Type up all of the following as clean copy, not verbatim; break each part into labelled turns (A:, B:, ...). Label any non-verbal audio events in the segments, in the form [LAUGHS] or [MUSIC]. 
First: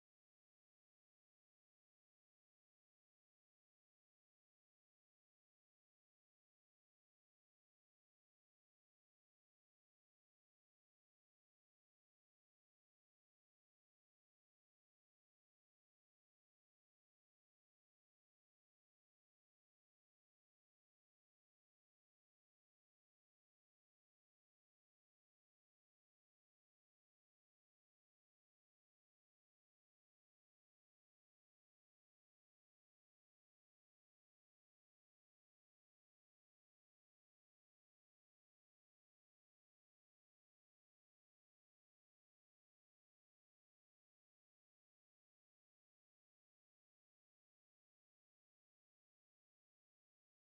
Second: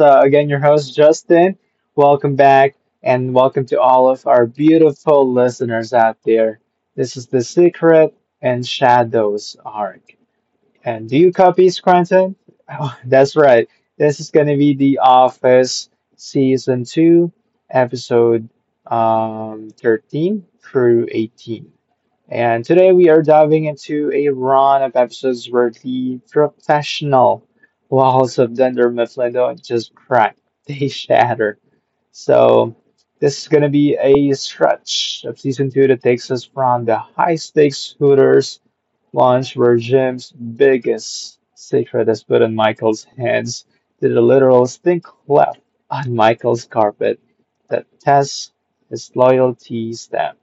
A: again your host, Justin. Welcome back, and welcome to all of our beautiful listeners out there. This is The Secret and Shadows arc. And do you copy Scranton? [LAUGHS] Oh, that's right. This is going to be The Office Season 2, Episode 13 through 18. And today we are diving into a run of episodes where the professional walls of Dunder Mifflin don't just crack, [LAUGHS] they shatter. So this is going to be a stretch of season two that takes us from the high stakes Hooters launch where Jim's biggest secret is put in Michael's hands to the literal stink left on Michael's carpet that tests his loyalty stamp.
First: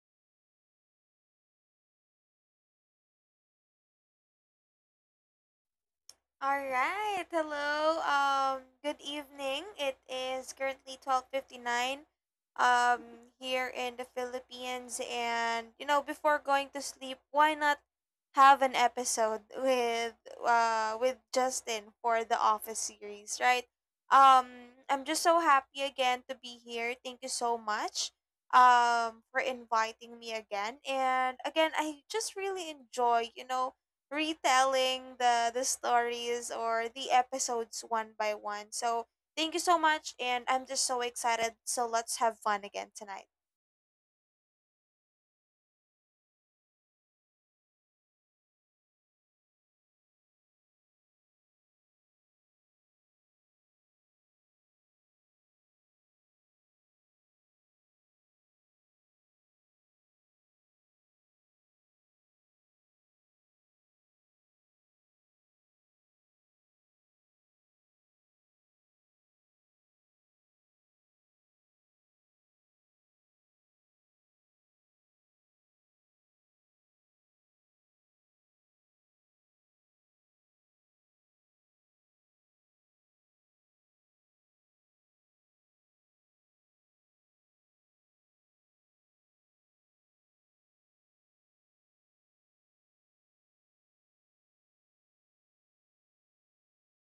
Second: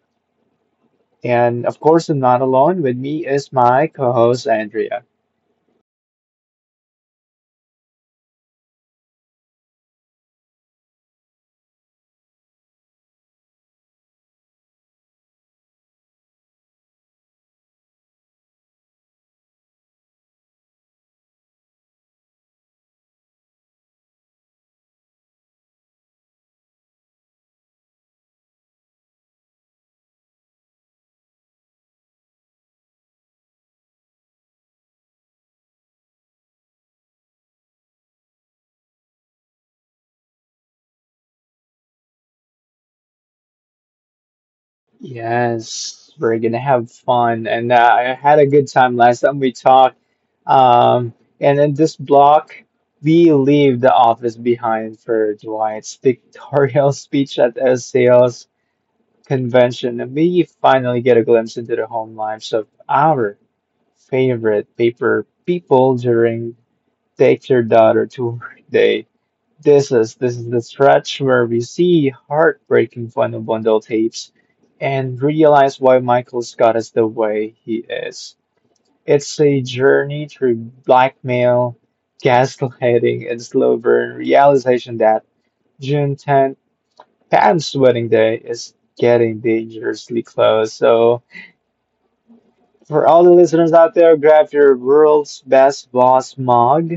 A: And of course, I'm not alone. With me is my co-host Andrea.
B: All right. Hello. Good evening. It is currently 12:59. Here in the Philippines, and before going to sleep, why not have an episode with with Justin for the Office series, right? I'm just so happy again to be here. Thank you so much. For inviting me again, and again, I just really enjoy. Retelling the stories or the episodes one by one. So thank you so much, and I'm just so excited. So let's have fun again tonight.
A: Yes, we're gonna have fun, and I had a good time last time we talked. Um, and in this block, we leave the office behind for Dwight's pictorial [LAUGHS] speech at a sales convention, and we finally get a glimpse into the home lives of our favorite paper people during Take Your Daughter to Work Day. This is the stretch where we see heartbreaking final bundle tapes and realize why Michael Scott is the way he is. It's a journey through blackmail, gaslighting, and slow burn realization that June 10th, Pam's wedding day, is getting dangerously close. So for all the listeners out there, grab your world's best boss mug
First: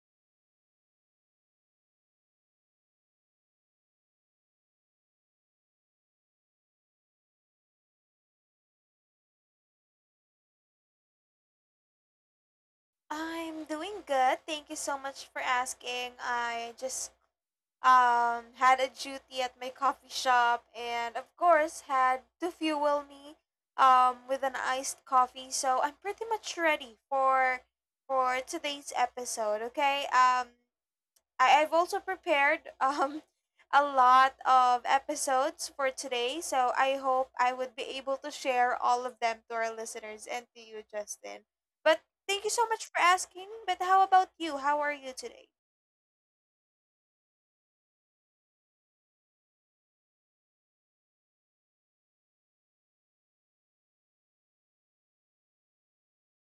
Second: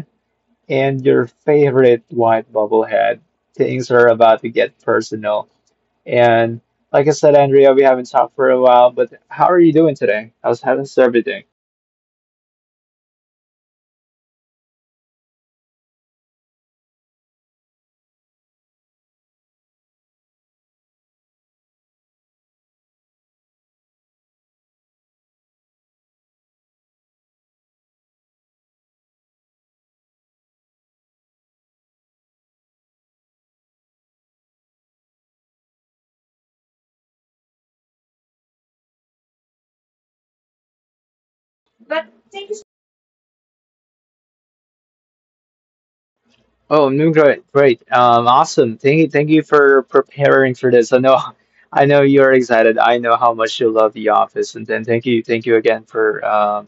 A: and your favorite white bobblehead. Things are about to get personal. And like I said, Andrea, we haven't talked for a while, but how are you doing today? How's everything?
B: I'm doing good. Thank you so much for asking. I just had a duty at my coffee shop, and of course had to fuel me with an iced coffee. So I'm pretty much ready for today's episode. Okay. I've also prepared [LAUGHS] a lot of episodes for today, so I hope I would be able to share all of them to our listeners and to you, Justin. But thank you so much for asking. But how about you? How are you today?
A: Oh, I'm doing great. Great. Awesome. Thank you. Thank you for preparing for this. I know you're excited. I know how much you love The Office, and then thank you again for um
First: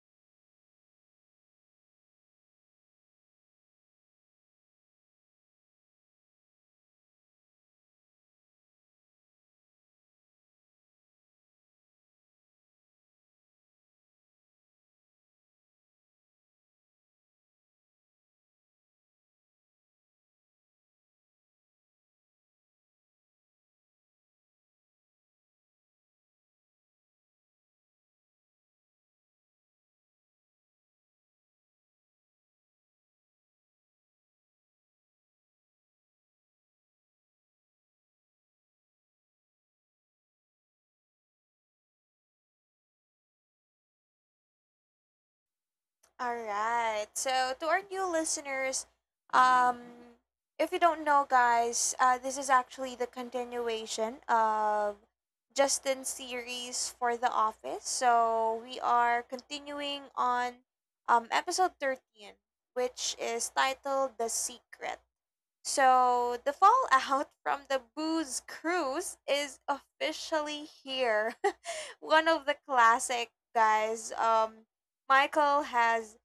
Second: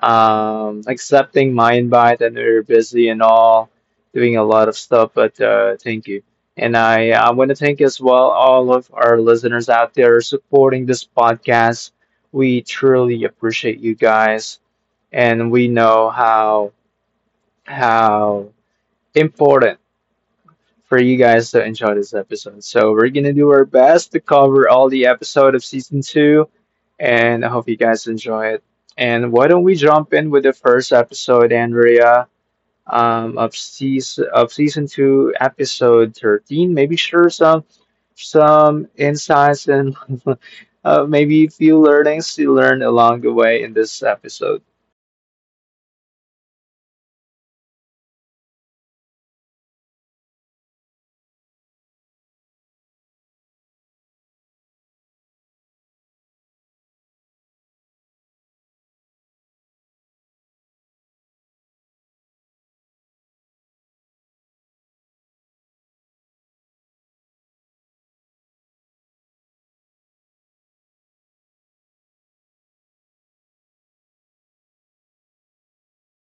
A: um, accepting my invite. I know you're busy and all, doing a lot of stuff, but thank you. And I want to thank as well all of our listeners out there supporting this podcast. We truly appreciate you guys, and we know how important for you guys to enjoy this episode. So we're gonna do our best to cover all the episode of season two, and I hope you guys enjoy it. And why don't we jump in with the first episode, Andrea, of season two, episode 13? Maybe share some insights and [LAUGHS] maybe a few learnings you learned along the way in this episode.
B: All right. So to our new listeners, um, if you don't know, guys, this is actually the continuation of Justin's series for The Office. So we are continuing on episode 13, which is titled "The Secret." So the fallout [LAUGHS] from the booze cruise is officially here, one of the classic guys. Michael has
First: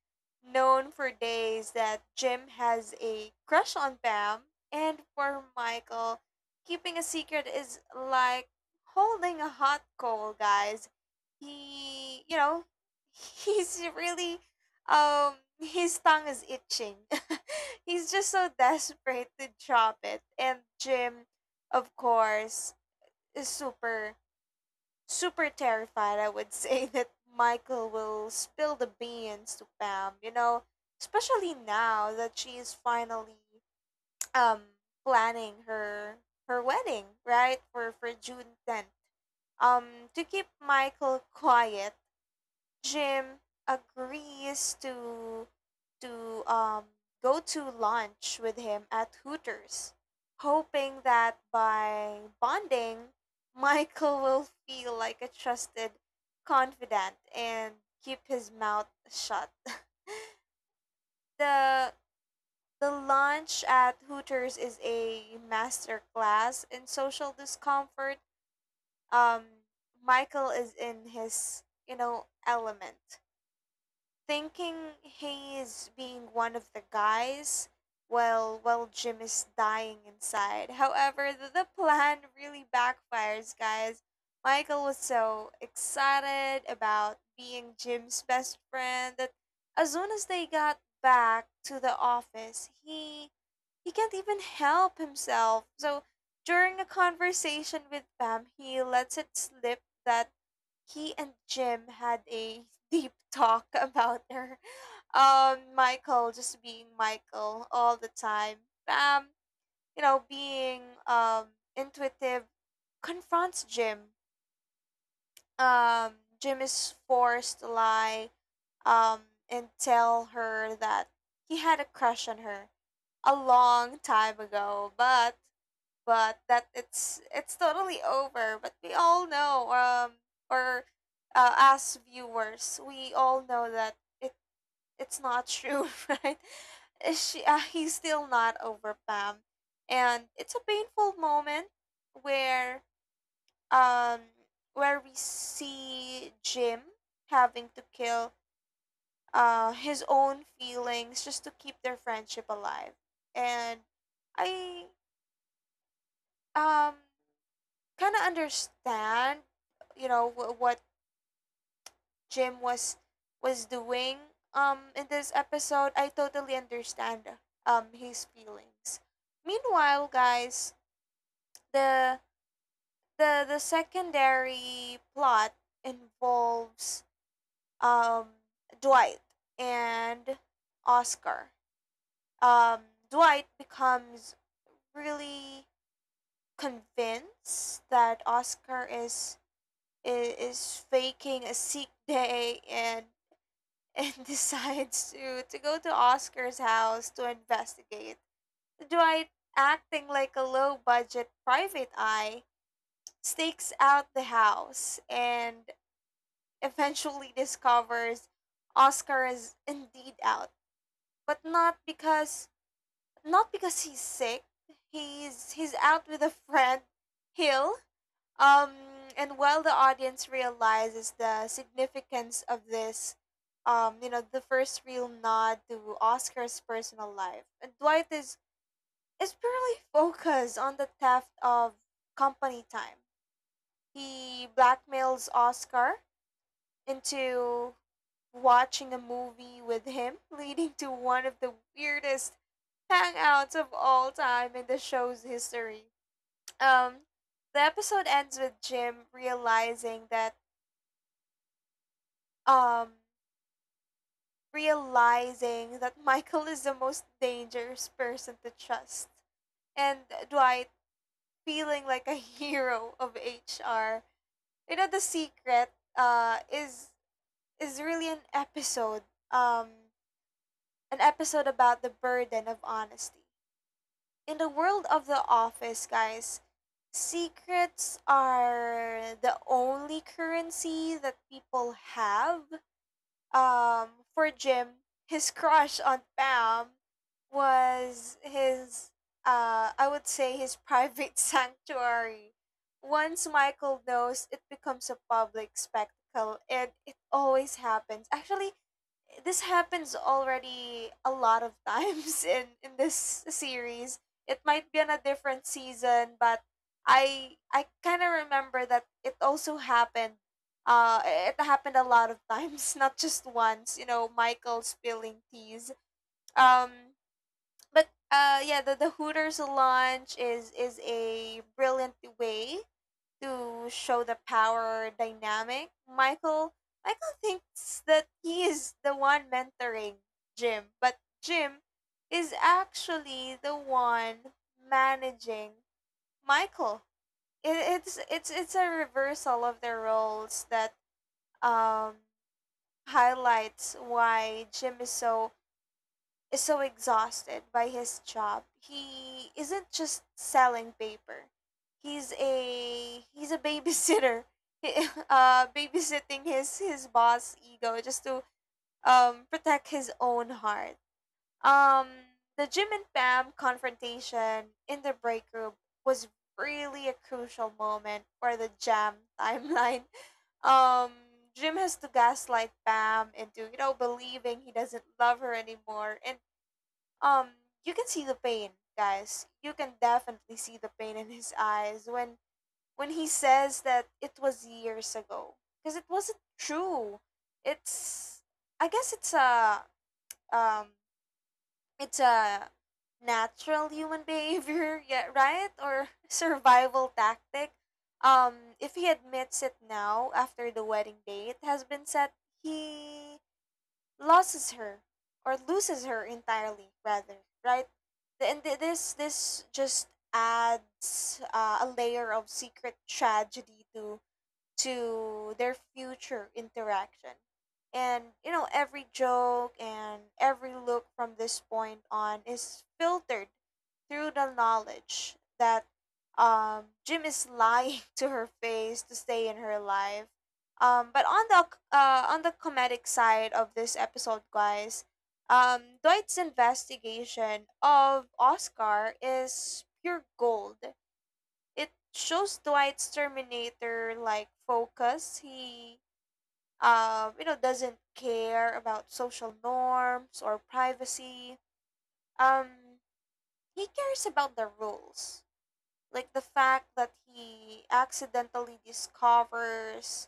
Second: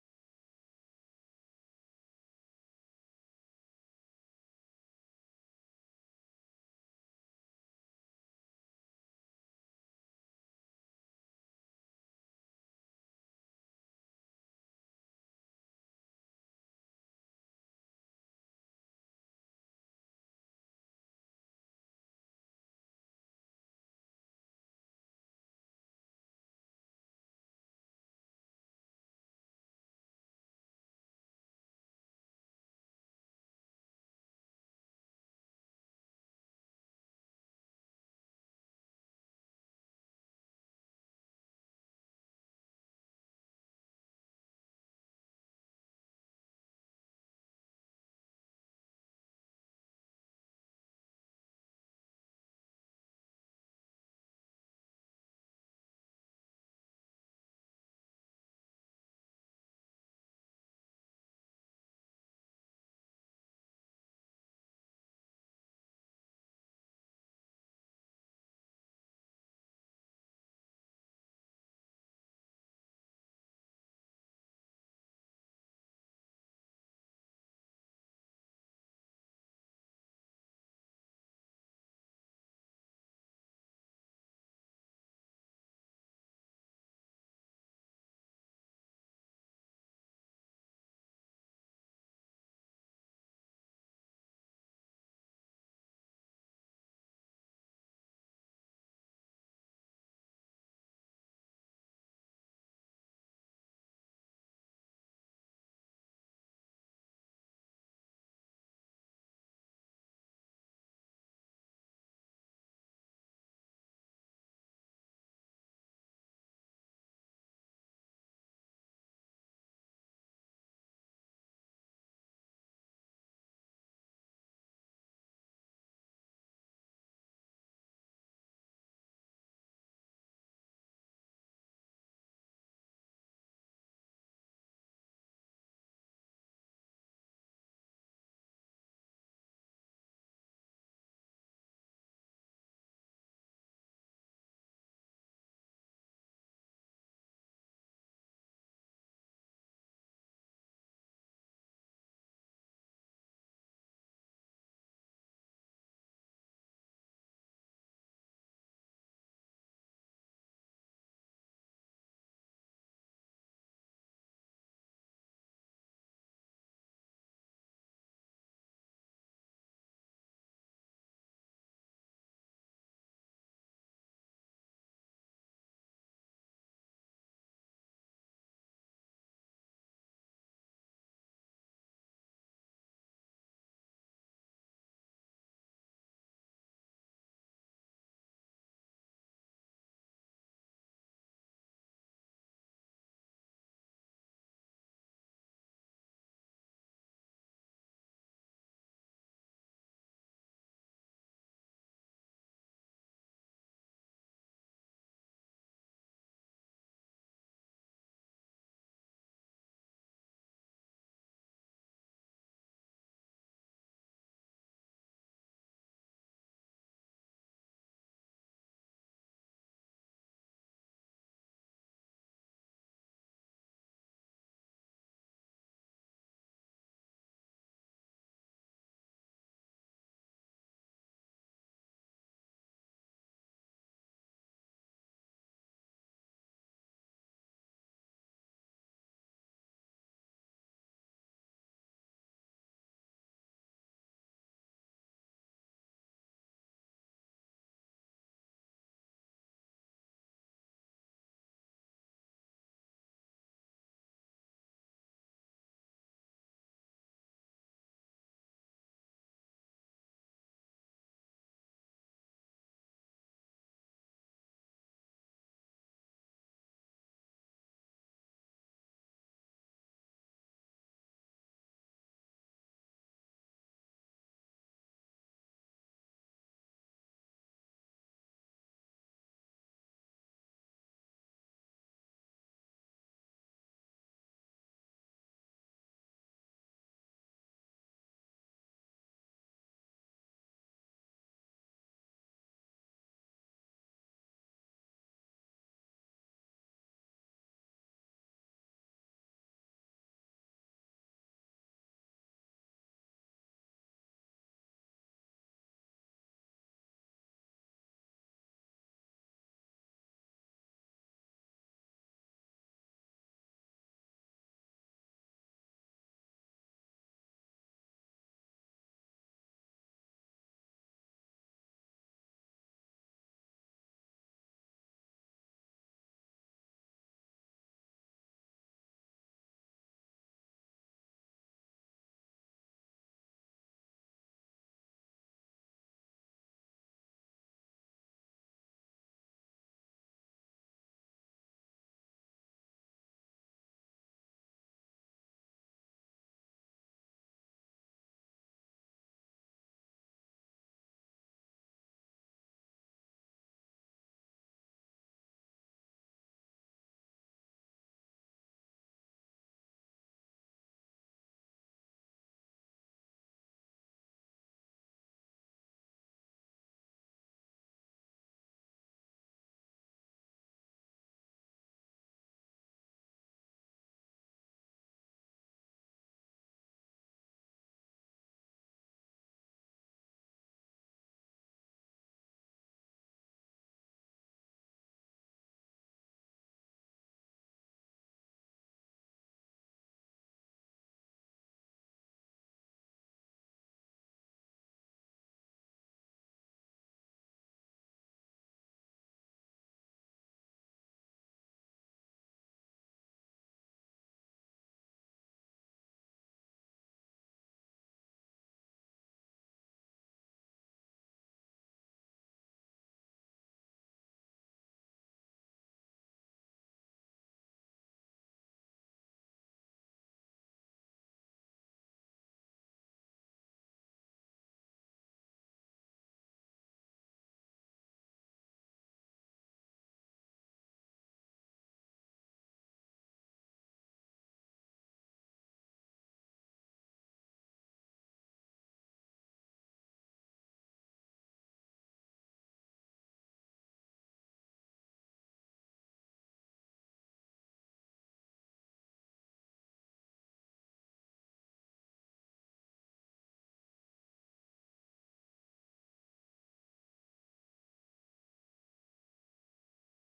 B: known for days that Jim has a crush on Pam, and for Michael, keeping a secret is like holding a hot coal, guys. He, you know, [LAUGHS] he's really, his tongue is itching. [LAUGHS] He's just so desperate to drop it. And Jim, of course, is super terrified, I would [LAUGHS] say, that Michael will spill the beans to Pam, you know, especially now that she is finally um planning her wedding, right? For June 10th. Um to keep Michael quiet, Jim agrees to to um, go to lunch with him at Hooters, hoping that by bonding, [LAUGHS] Michael will feel like a trusted confidant and keep his mouth shut. The the lunch at Hooters is a master class in social discomfort. Um, Michael is in his element, thinking he is being one of the guys while Jim is dying inside. However, the plan really backfires, guys. Michael was so excited about being Jim's best friend that as soon as they got back to the office, he can't even help himself. So during a conversation with Pam, he lets it slip that he and Jim had a deep talk [LAUGHS] about her. Michael just being Michael all the time. Bam, you know, being um intuitive, confronts Jim. Um, Jim is forced to lie, um, and tell her that he had a crush on her a long time ago, but that it's totally over. But we all know, or as viewers, we all know that it it's not true, [LAUGHS] right? Is She He's still not over Pam, and it's a painful moment where um where we see Jim having to kill his own feelings just to keep their friendship alive, and I um kind of understand what Jim was doing in this episode. I totally understand his feelings. Meanwhile, guys, the the secondary plot involves um Dwight and Oscar. um Dwight becomes really convinced that Oscar is faking a sick day, and [LAUGHS] and decides to go to Oscar's house to investigate. Dwight, acting like a low budget private eye, stakes out the house and eventually discovers Oscar is indeed out, but not because he's sick. He's out with a friend, Hill. Um, and while the audience realizes the significance of this, you know, the first real nod to Oscar's personal life, and Dwight is purely [LAUGHS] focused on the theft of company time. He blackmails Oscar into watching a movie with him, [LAUGHS] leading to one of the weirdest hangouts of all time in the show's history. Um, the episode ends with Jim realizing that um Michael is the most dangerous person to trust, and Dwight feeling like a [LAUGHS] hero of HR. You know, the secret uh is is really an episode, um an episode about the burden of honesty. In the world of the office, guys, secrets are the only currency that people have. um for Jim, his crush on Pam was his I would say his private [LAUGHS] sanctuary. Once Michael knows, it becomes a public spectacle, and it always happens. Actually, this happens already a lot of times [LAUGHS] in this series. It might be on a different season, but I kind of remember that it also happened. It happened a lot of times, [LAUGHS] not just once. You know, Michael spilling teas. Um, but Yeah, the Hooters lunch is a brilliant way to show the power dynamic. Michael thinks that he is the one mentoring Jim, but Jim is actually the one managing Michael. It's it's a reversal of their roles that um highlights why Jim is is so exhausted by his job. He isn't just selling paper. He's a babysitter. [LAUGHS] Babysitting his boss ego just to protect his own heart. Um the Jim and Pam confrontation in the break room was really a crucial moment for the jam timeline. [LAUGHS] Um Jim has to gaslight Pam into, you know, believing he doesn't love her anymore, and um you can see the pain, guys, you can definitely see the pain in his eyes when he says that it was years ago, because it wasn't true. It's I guess It's a, um it's a natural human behavior, [LAUGHS] yeah, right? Or [LAUGHS] survival tactic. um if he admits it now after the wedding date has been set, he loses her loses her entirely, rather, right? This just adds a layer of secret tragedy to their future interaction, and you know, every joke and every look from this point on is filtered through the knowledge that, Jim is lying [LAUGHS] to her face to stay in her life. But on the On the comedic side of this episode, guys, Dwight's investigation of Oscar is pure gold. It shows Dwight's Terminator like focus. He you know, doesn't care about social norms or privacy. Um, he cares about the rules. Like, the fact that he accidentally discovers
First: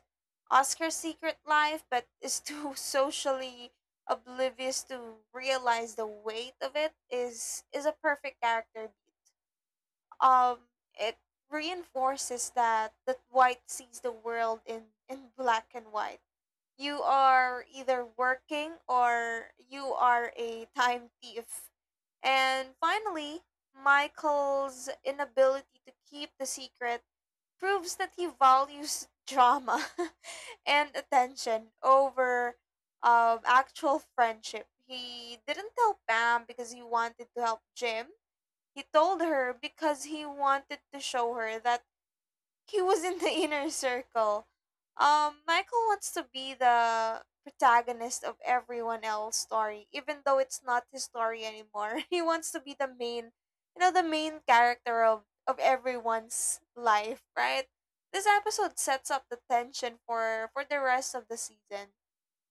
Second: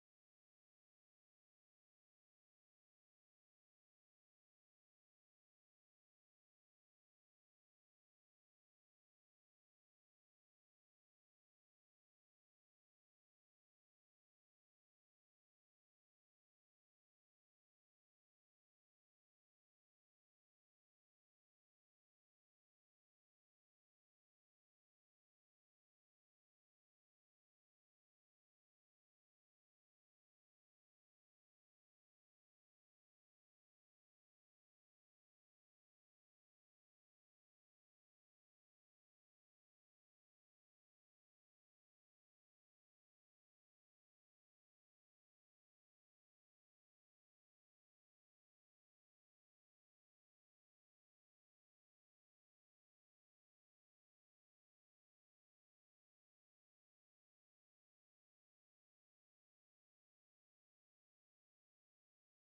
B: Oscar's secret life but is too [LAUGHS] socially oblivious to realize the weight of it is a perfect character. Um it reinforces that white sees the world in black and white. You are either working or you are a time thief. And finally, Michael's inability to keep the secret proves that he values drama [LAUGHS] and attention over actual friendship. He didn't tell Pam because he wanted to help Jim. He told her because he wanted to show her that he was in the [LAUGHS] inner circle. Michael wants to be the protagonist of everyone else's story, even though it's not his story anymore. [LAUGHS] He wants to be the main, you know, the main character of everyone's life, right? This episode sets up the tension for the rest of the season.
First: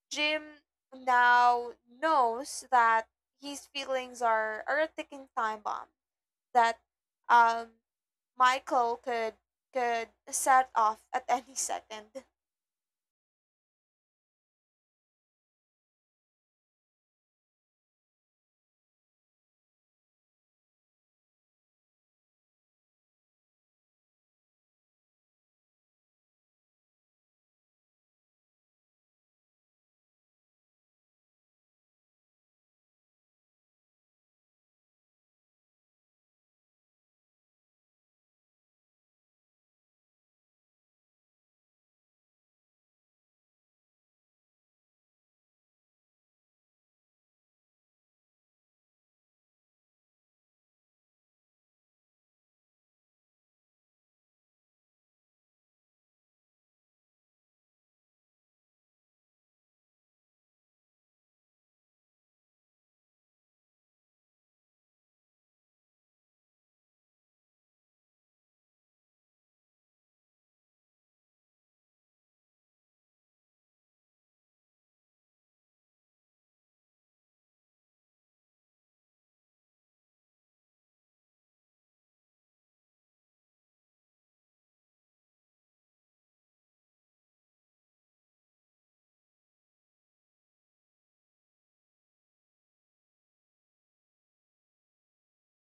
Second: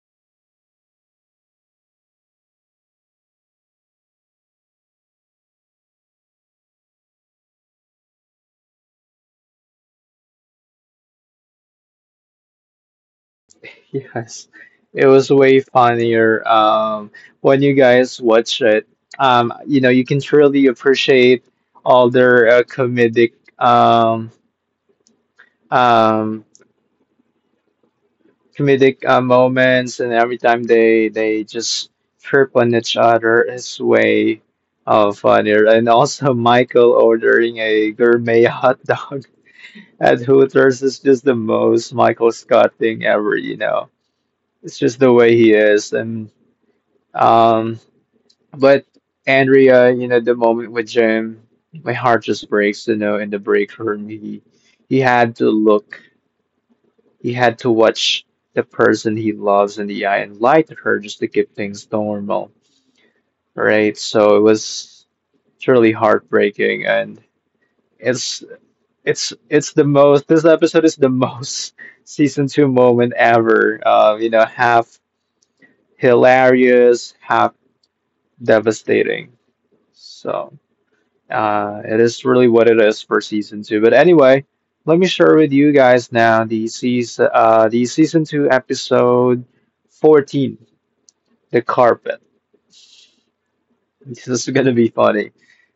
B: Jim now knows that his feelings are a ticking time bomb. That, um Michael could set off at any second.
A: Yes, it was way funnier. When you guys watch it, you know, you can truly appreciate all their comedic, um, um, comedic moments, and every time they just trip on each other, it's way funnier. And also, [LAUGHS] Michael ordering a gourmet [LAUGHS] hot dog at Hooters is just the most Michael Scott thing ever. You know, it's just the way he is, and. Um. But Andrea, you know, the moment with Jim, my heart just breaks, you know, in the break room. He he had to watch the person he loves in the eye and lie to her just to keep things normal. Right? So it was truly heartbreaking and it's it's the most this episode is the most [LAUGHS] season two moment ever. You know, half hilarious, half devastating. So. It is really what it is for season two. But anyway, let me share with you guys now the season two episode 14, the carpet. [LAUGHS] This is gonna be funny.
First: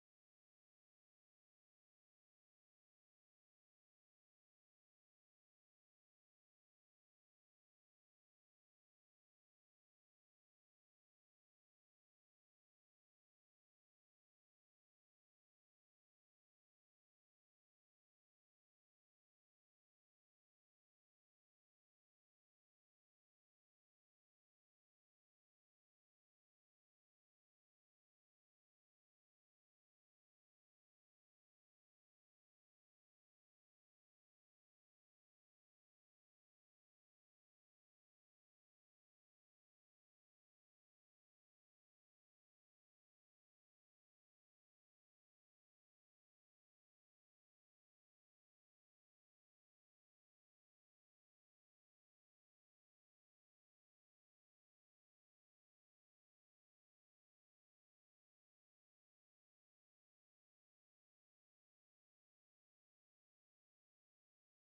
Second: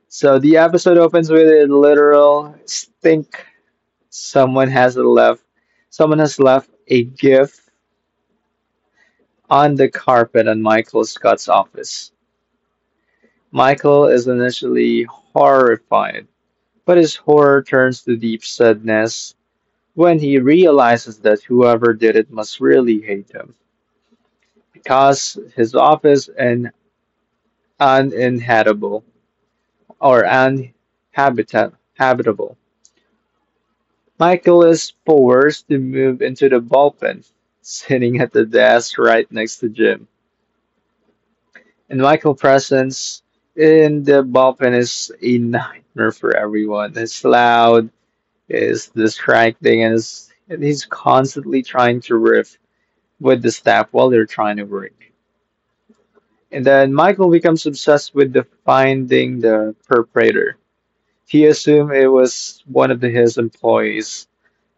A: So the episode opens with a literal stink. Someone has left. Someone has left a gift on the carpet in Michael Scott's office. Michael is initially horrified, but his horror turns to deep sadness when he realizes that whoever did it must really hate him because his office is uninhabitable or uninhabitable. Habitable. Michael is forced to move into the bullpen, sitting at the desk right next to Jim. And Michael's presence in the bullpen is a nightmare for everyone. It's loud, it's distracting, and, it's, and he's constantly trying to riff with the staff while they're trying to work. And then Michael becomes obsessed with the finding the perpetrator. He assumed it was one of his employees,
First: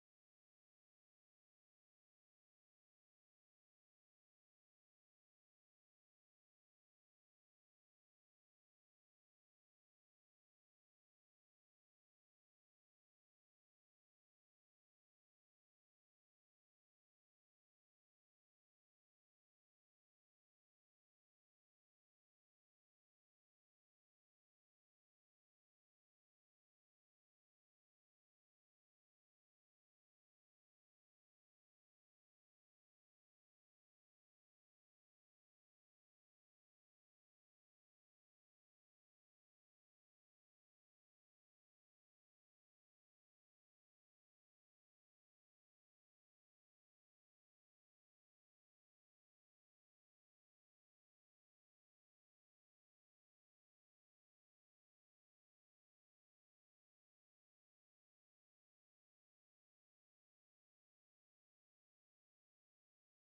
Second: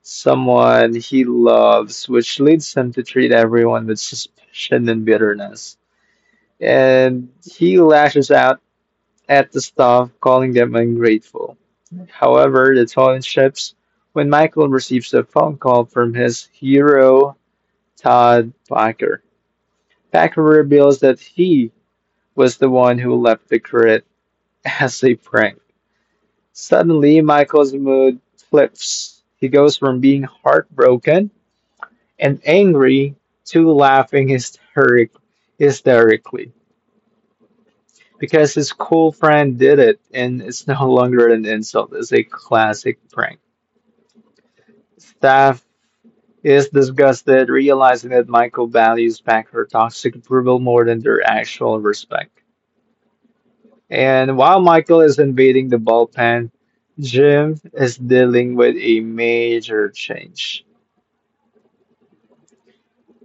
A: someone he loves, which leads him to treat everyone with suspicion and bitterness. And he lashes out at the staff, calling them ungrateful. However, the tone shifts when Michael receives a phone call from his hero, Todd Packer. Packer reveals that he was the one who left the crit as a prank. Suddenly, Michael's mood flips. He goes from being heartbroken and angry to laughing hysterically because his cool friend did it and it's no longer an insult, it's a classic prank. Staff is disgusted, realizing that Michael values back her toxic approval more than their actual respect. And while Michael is invading the bullpen, Jim is dealing with a major change.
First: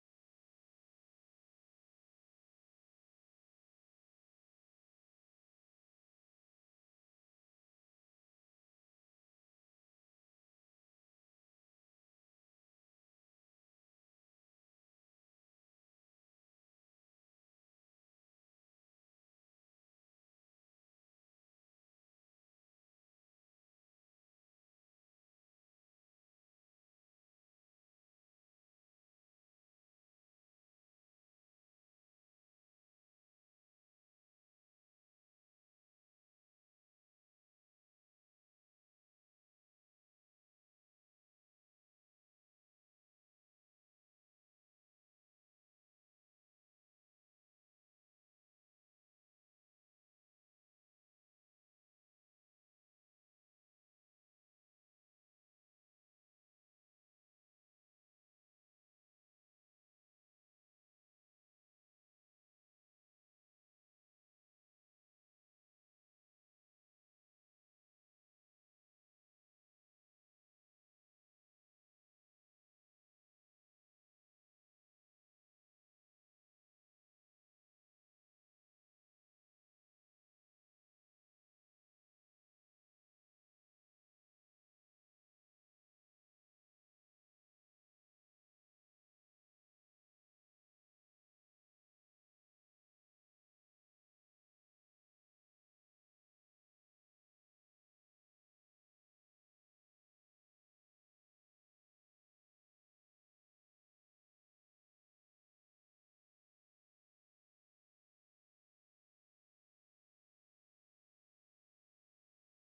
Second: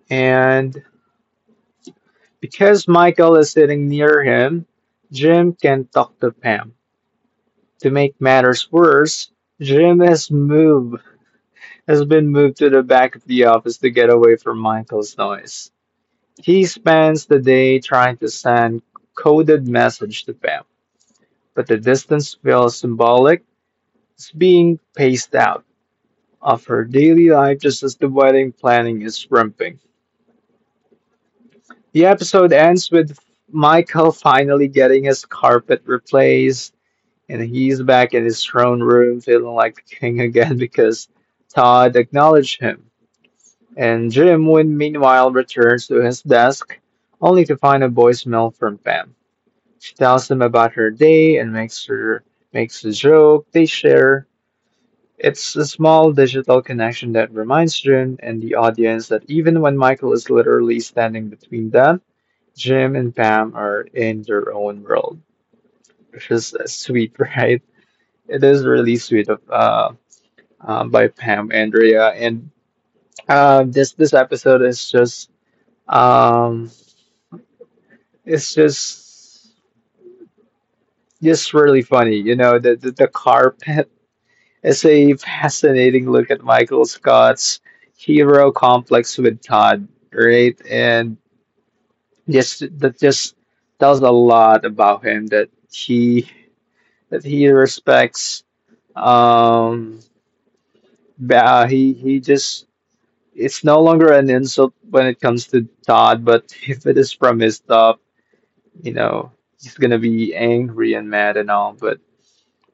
A: And because Michael is sitting near him, Jim can talk to Pam. To make matters worse, Jim has been moved to the back of the office to get away from Michael's noise. He spends the day trying to send coded message to Pam, but the distance feels symbolic. It's being paced out. Of her daily life just as the wedding planning is ramping. The episode ends with Michael finally getting his carpet replaced, and he's back in his throne room feeling like the king [LAUGHS] again because Todd acknowledged him. And Jim Wynn meanwhile returns to his desk, only to find a voicemail from Pam. She tells him about her day and makes a joke. They share It's a small digital connection that reminds Jim and the audience that even when Michael is literally standing between them, Jim and Pam are in their own world, which is sweet, [LAUGHS] right? It is really sweet of by Pam Andrea, and this this episode is just um, it's just really funny, you know, the carpet is a fascinating look at Michael Scott's hero complex with Todd, right? And just that just tells a lot about him that he respects. Um, he just it's no longer an insult when it comes to Todd, but [LAUGHS] if it is from his top, you know he's gonna be angry and mad and all. But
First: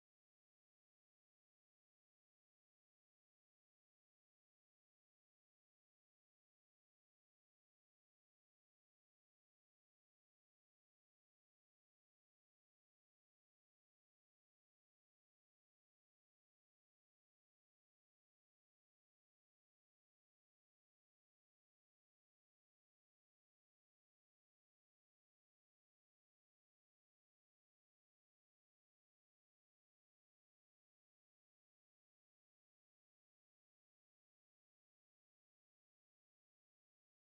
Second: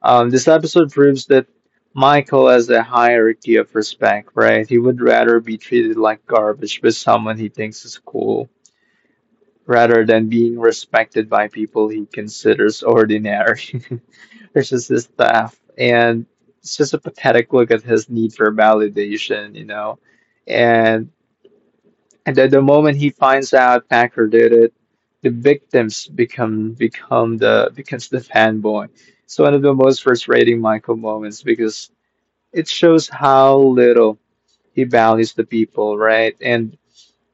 A: This episode proves that Michael has a hierarchy of respect, right? He would rather be treated like garbage by someone he thinks is cool rather than being respected by people he considers ordinary, [LAUGHS] which is his staff. And it's just a pathetic look at his need for validation, you know? And, and at the moment he finds out Packer did it, the victims become the fanboy it's one of the most frustrating Michael moments because it shows how little he values the people, right? And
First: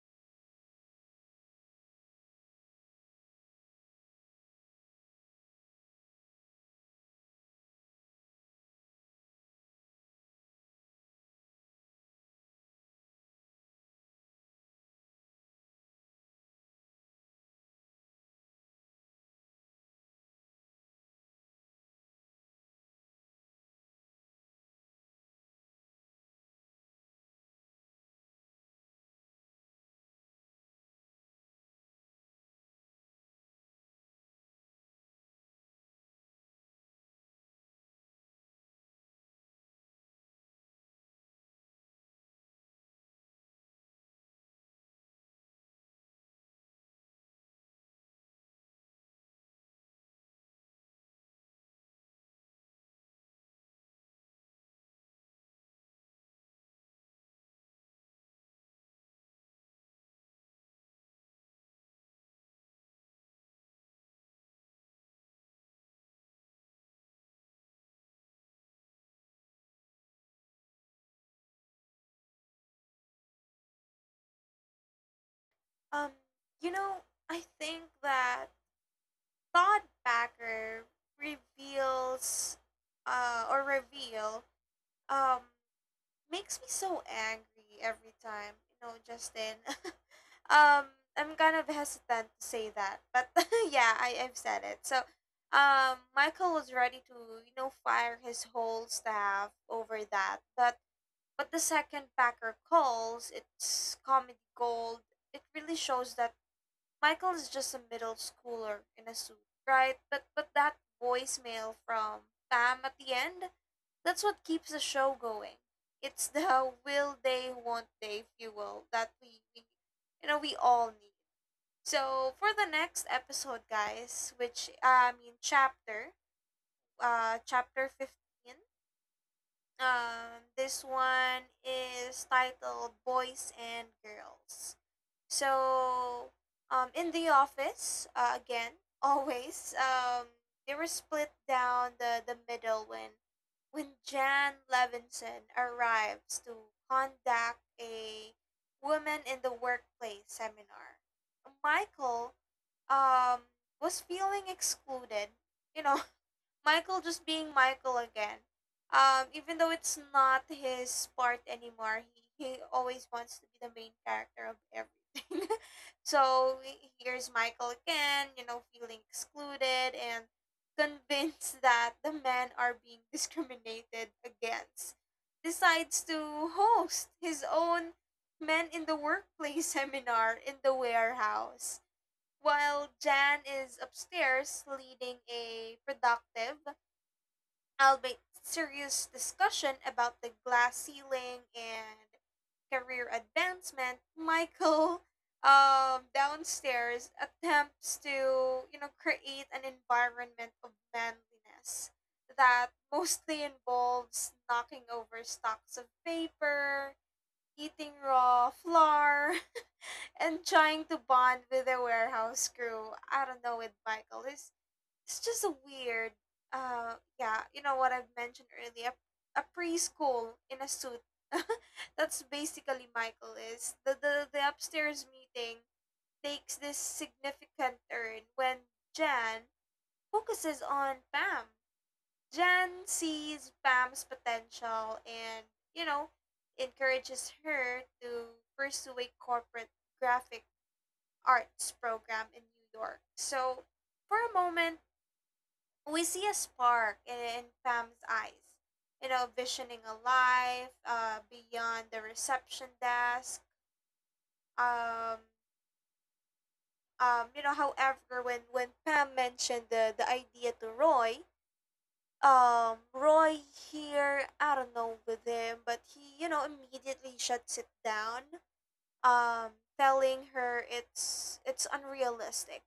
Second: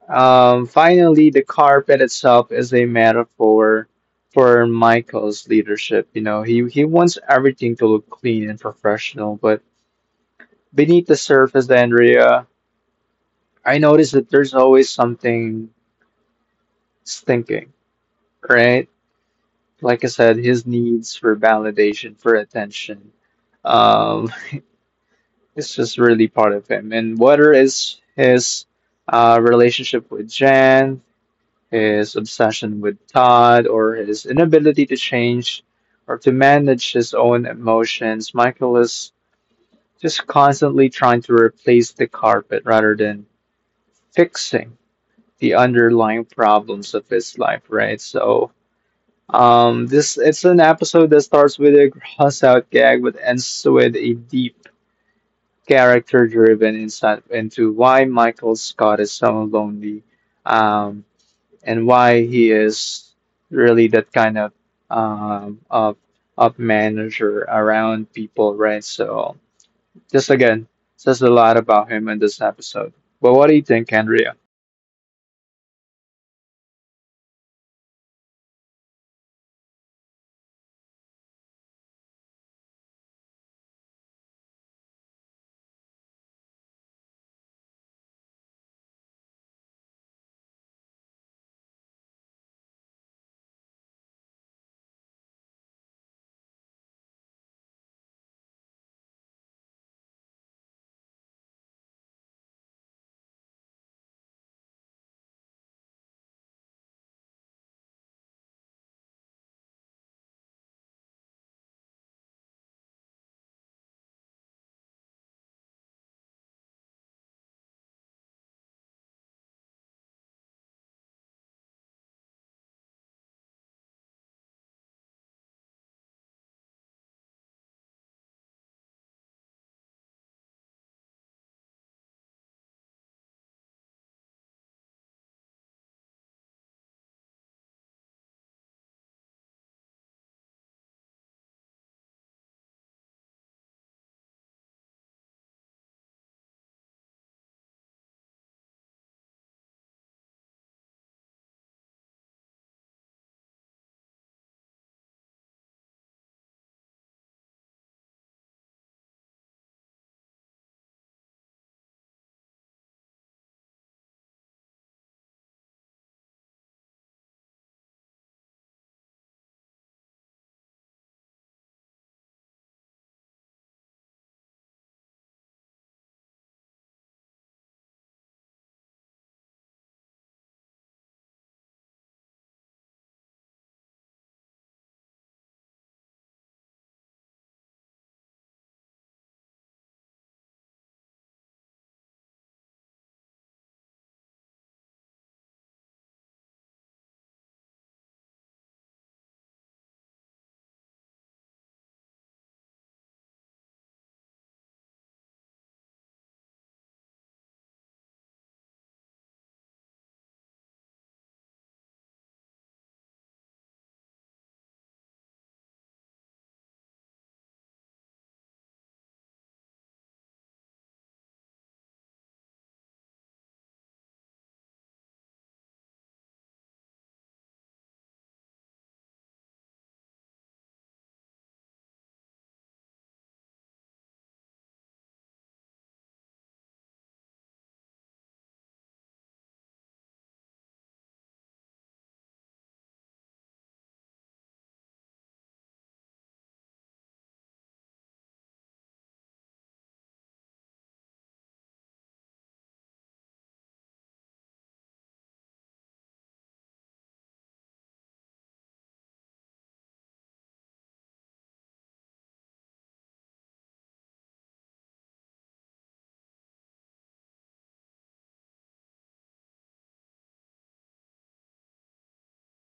A: finally, the carpet itself is a metaphor for Michael's leadership. You know, he wants everything to look clean and professional, but beneath the surface, Andrea, I noticed that there's always something stinking, right? Like I said, his needs for validation, for attention, um, it's just really part of him. And whether it's his relationship with Jan, his obsession with Todd, or his inability to change or to manage his own emotions, Michael is just constantly trying to replace the carpet rather than fixing the underlying problems of his life, right? So this it's an episode that starts with a gross out gag but ends with a deep character driven insight into why Michael Scott is so lonely um, and why he is really that kind of um, of of manager around people, right? So just again, says a lot about him in this episode. But what do you think, Andrea?
B: Um, you know, I think that thought Packer reveals reveal, um, makes me so angry every time. You know, Justin. [LAUGHS] um, I'm kind of hesitant to say that, but [LAUGHS] yeah, I've said it. So, Michael was ready to, you know, fire his whole staff over that, but the second Packer calls, it's comedy gold. It really shows that Michael is just a middle schooler in a suit, right? But that voicemail from Pam at the end, that's what keeps the show going. It's the [LAUGHS] will they, won't they fuel that we all need. So for the next episode, guys, which I mean chapter, chapter 15. This one is titled Boys and Girls. So, in the office, again, [LAUGHS] always, they were split down the middle when Jan Levinson arrives to conduct a women in the workplace seminar. Michael um was feeling excluded, you know, [LAUGHS] Michael just being Michael again. Even though it's not his part anymore, he always wants to be the main character of everything. [LAUGHS] So here's Michael again, you know, feeling excluded and convinced [LAUGHS] that the men are being discriminated against. Decides to host his own Men in the Workplace [LAUGHS] seminar in the warehouse while Jan is upstairs leading a productive albeit serious discussion about the glass ceiling and career advancement. Michael, [LAUGHS] downstairs, attempts to, create an environment of manliness that mostly involves knocking over stacks of paper, eating raw flour, [LAUGHS] and trying to bond with the warehouse crew. I don't know with Michael. He's It's just a weird yeah, you know what, I've mentioned earlier, a preschool in a suit. [LAUGHS] That's basically Michael. Is the upstairs meeting takes this significant turn when Jan focuses on Pam. Jan sees Pam's potential and, you know, encourages her to pursue a corporate graphic arts program in New York. So for a moment we see a spark in Pam's eyes, you know, visioning a life beyond the reception desk. Um, however, when Pam mentioned the idea to Roy, Roy here, I don't know with him, but he, you know, immediately shuts it down, um, telling her it's unrealistic.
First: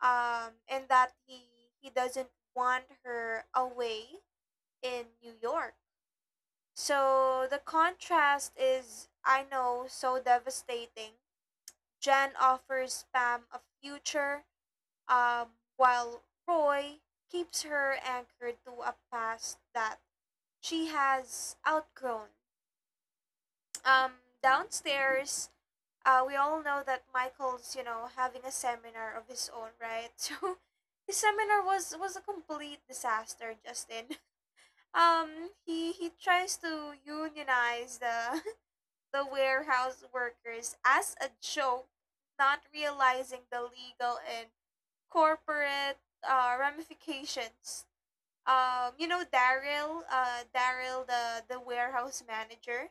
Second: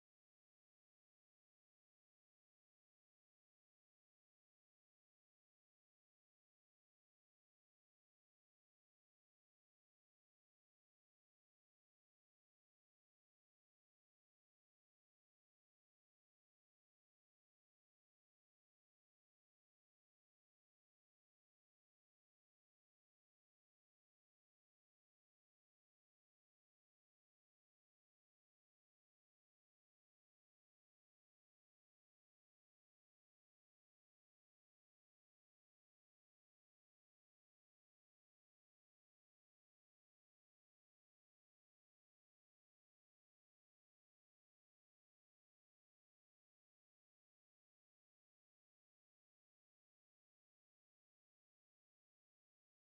B: And that he doesn't want her away in New York. So the contrast is, I know, so devastating. Jen offers Pam a future, um, while Roy keeps her anchored to a past that she has outgrown. Um, Downstairs, we all know that Michael's, you know, having a seminar of his own, right? [LAUGHS] So his seminar was a complete disaster, Justin. [LAUGHS] He tries to unionize the [LAUGHS] the warehouse workers as a joke, not realizing the legal and corporate ramifications. You know, Daryl, Daryl, the warehouse manager,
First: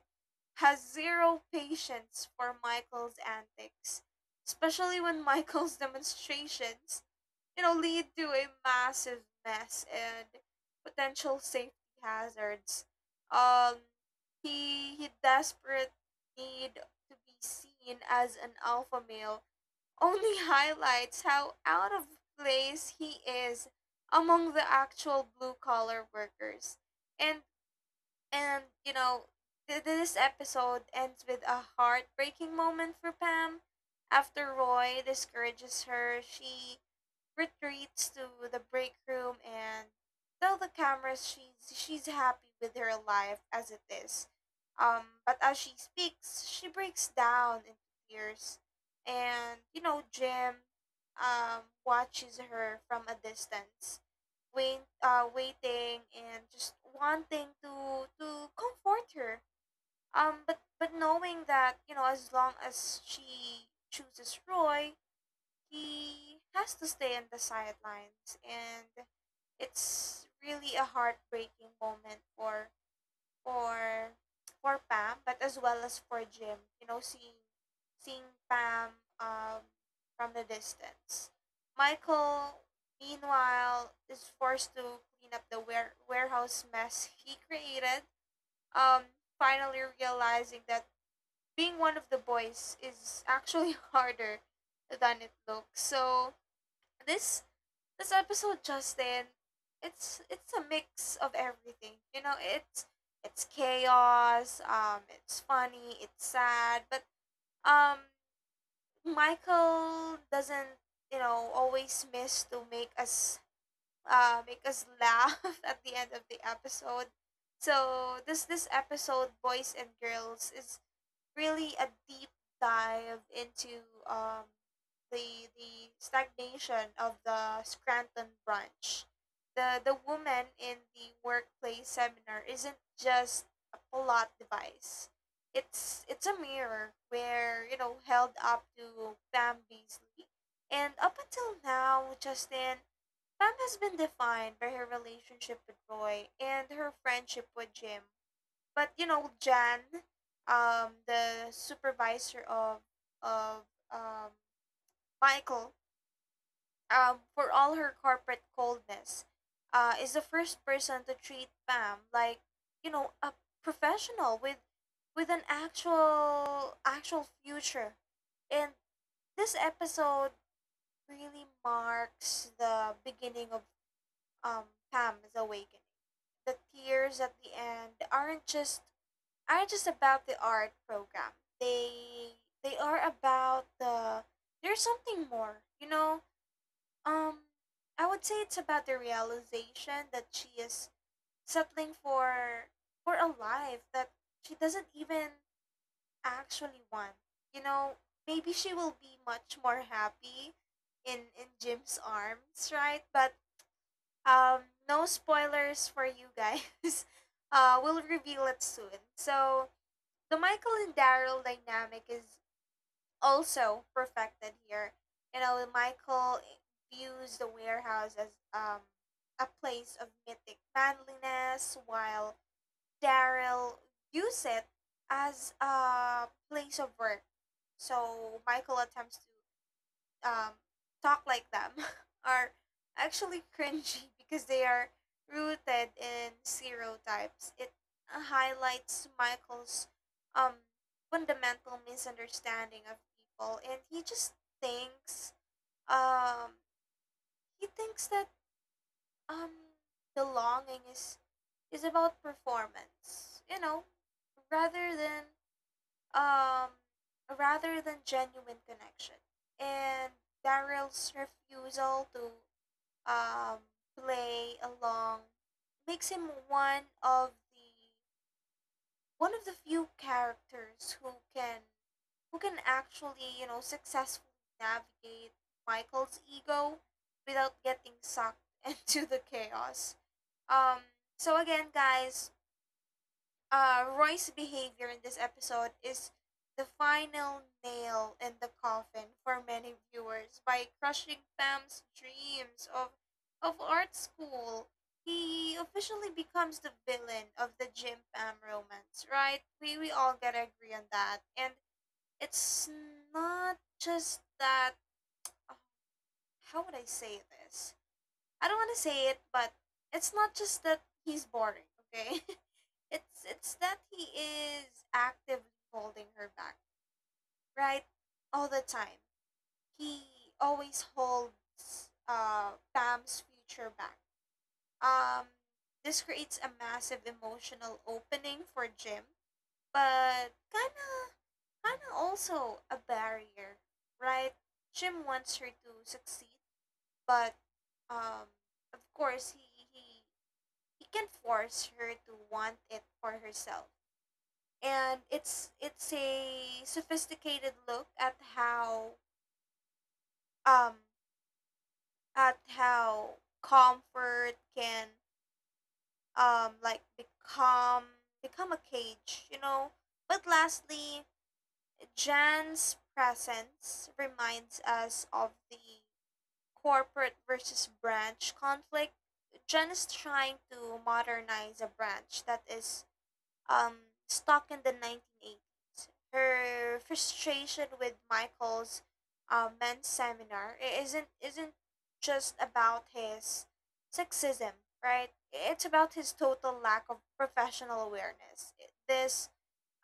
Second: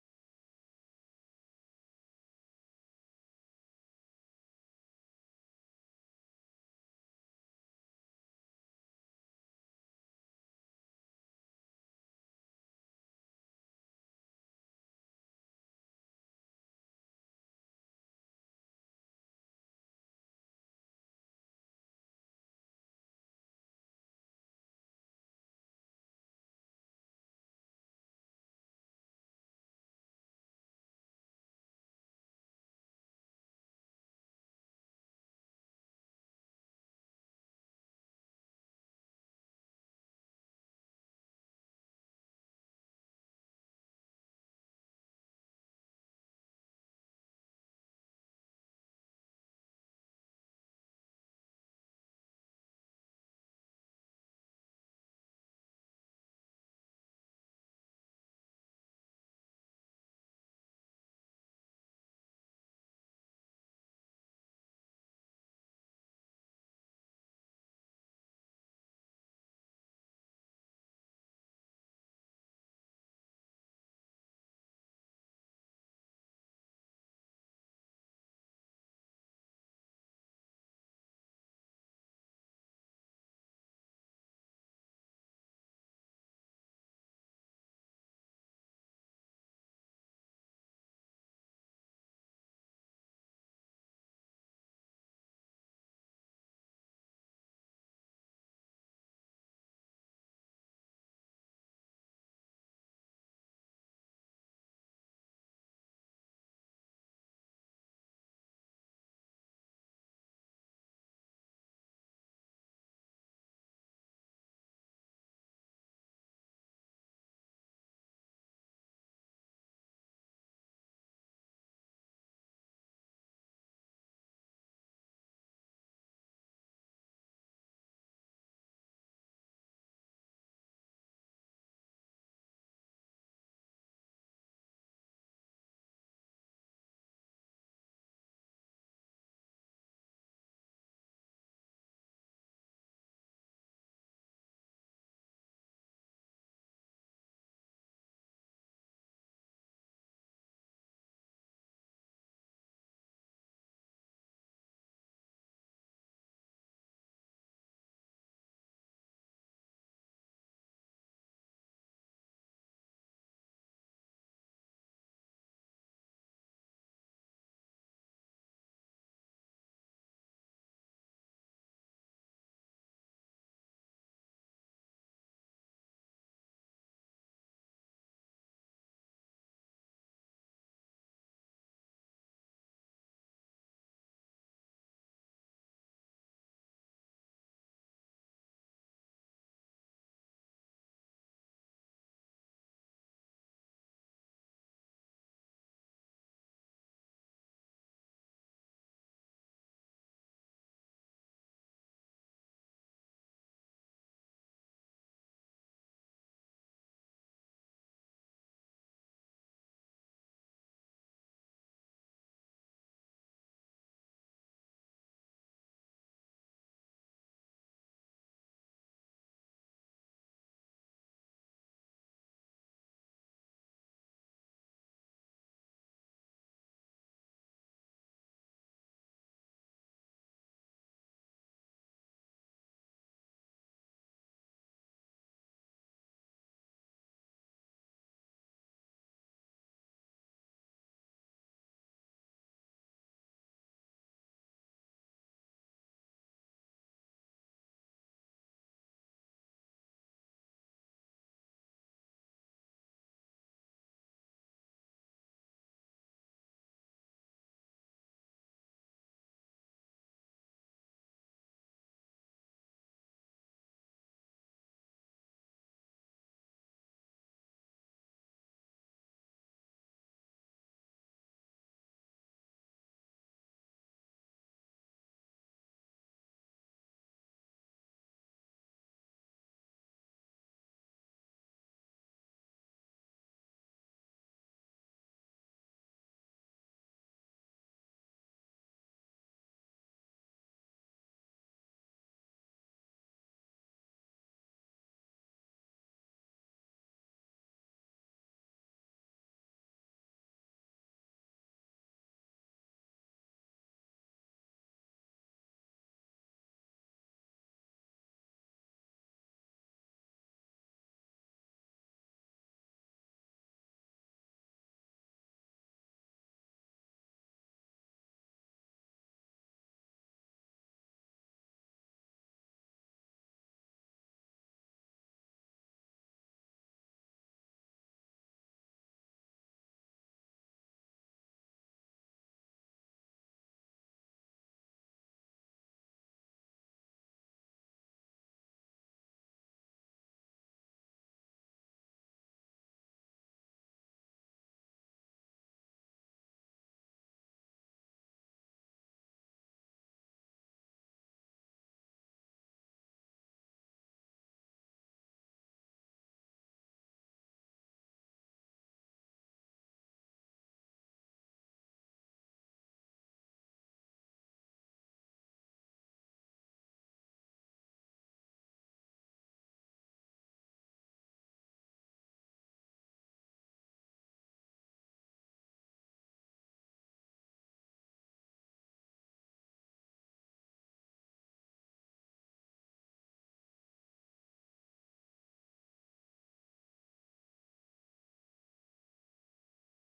B: has zero patience for Michael's antics, especially when [LAUGHS] Michael's demonstrations, you know, lead to a massive mess and potential safety hazards. Um, he, desperate need to be seen as an alpha male, only [LAUGHS] highlights how out of place he is among the actual blue collar workers. And and this episode ends with a heartbreaking moment for Pam. After Roy discourages her, she retreats to the break room and tell the cameras she's happy with her life as it is. But as she speaks, she breaks down into tears, and you know, Jim, watches her from a distance, waiting and just wanting to comfort her. But knowing that, you know, as long as she chooses Roy, he has to stay on the sidelines, and it's really a heartbreaking moment for for Pam, but as well as for Jim, you know, seeing Pam from the distance. Michael, meanwhile, is forced to clean up the warehouse mess he created, um finally realizing that being one of the boys is actually [LAUGHS] harder than it looks. So this this episode, Justin, it's a mix of everything. You know, it's chaos, it's funny, it's sad, but um, Michael doesn't, you know, always miss to make us laugh [LAUGHS] at the end of the episode. So this episode, Boys and Girls, is really a deep dive into um the stagnation of the Scranton branch. The woman in the workplace seminar isn't just a plot device. It's a mirror where, you know, held up to Pam Beasley. And up until now, Justin, Pam has been defined by her relationship with Roy and her friendship with Jim. But you know, Jan, the supervisor of um, Michael, for all her corporate coldness, is the first person to treat Pam like, you know, a professional with an actual actual future. And this episode really marks the beginning of, um, Pam's awakening. The tears at the end aren't just about the art program. They they are about the, there's something more. You know, um, I would say it's about the realization that she is settling for a life that she doesn't even actually want. You know, maybe she will be much more happy in Jim's arms, right? But um, no spoilers for you guys. [LAUGHS] We'll reveal it soon. So the Michael and Daryl dynamic is also perfected here. You know, Michael views the warehouse as, um, a place of mythic manliness, while Daryl views it as a place of work. So Michael attempts to, um, talk like them. [LAUGHS] Are actually cringy [LAUGHS] because they are rooted in stereotypes. It highlights Michael's, um, fundamental misunderstanding of people, and he just thinks um, he thinks that, um, belonging is about performance, you know, rather than, um, rather than genuine connection. And Daryl's refusal to, um, play along makes him one of the, one of the few characters who can, who can actually, you know, successfully navigate Michael's ego without getting sucked [LAUGHS] into the chaos. Um, so again, guys, Roy's behavior in this episode is the final nail in the coffin for many viewers by crushing Pam's dreams of art school. He officially becomes the villain of the Jim Pam romance, right? We all gotta agree on that. And it's not just that. Oh, how would I say this? I don't want to say it, but it's not just that he's boring, okay? [LAUGHS] It's that he is actively holding her back, right? All the time. He always holds Pam's future back. Um this creates a massive emotional opening for Jim, but kinda also a barrier, right? Jim wants her to succeed, but, um of course, he he can force her to want it for herself, and it's a sophisticated look at how, um at how comfort can, become, become a cage, you know. But lastly, Jan's presence reminds us of the corporate versus branch conflict. Jan is trying to modernize a branch that is, um, stuck in the 1980s. Her frustration with Michael's, men's seminar isn't just about his sexism, right? It's about his total lack of professional awareness. This,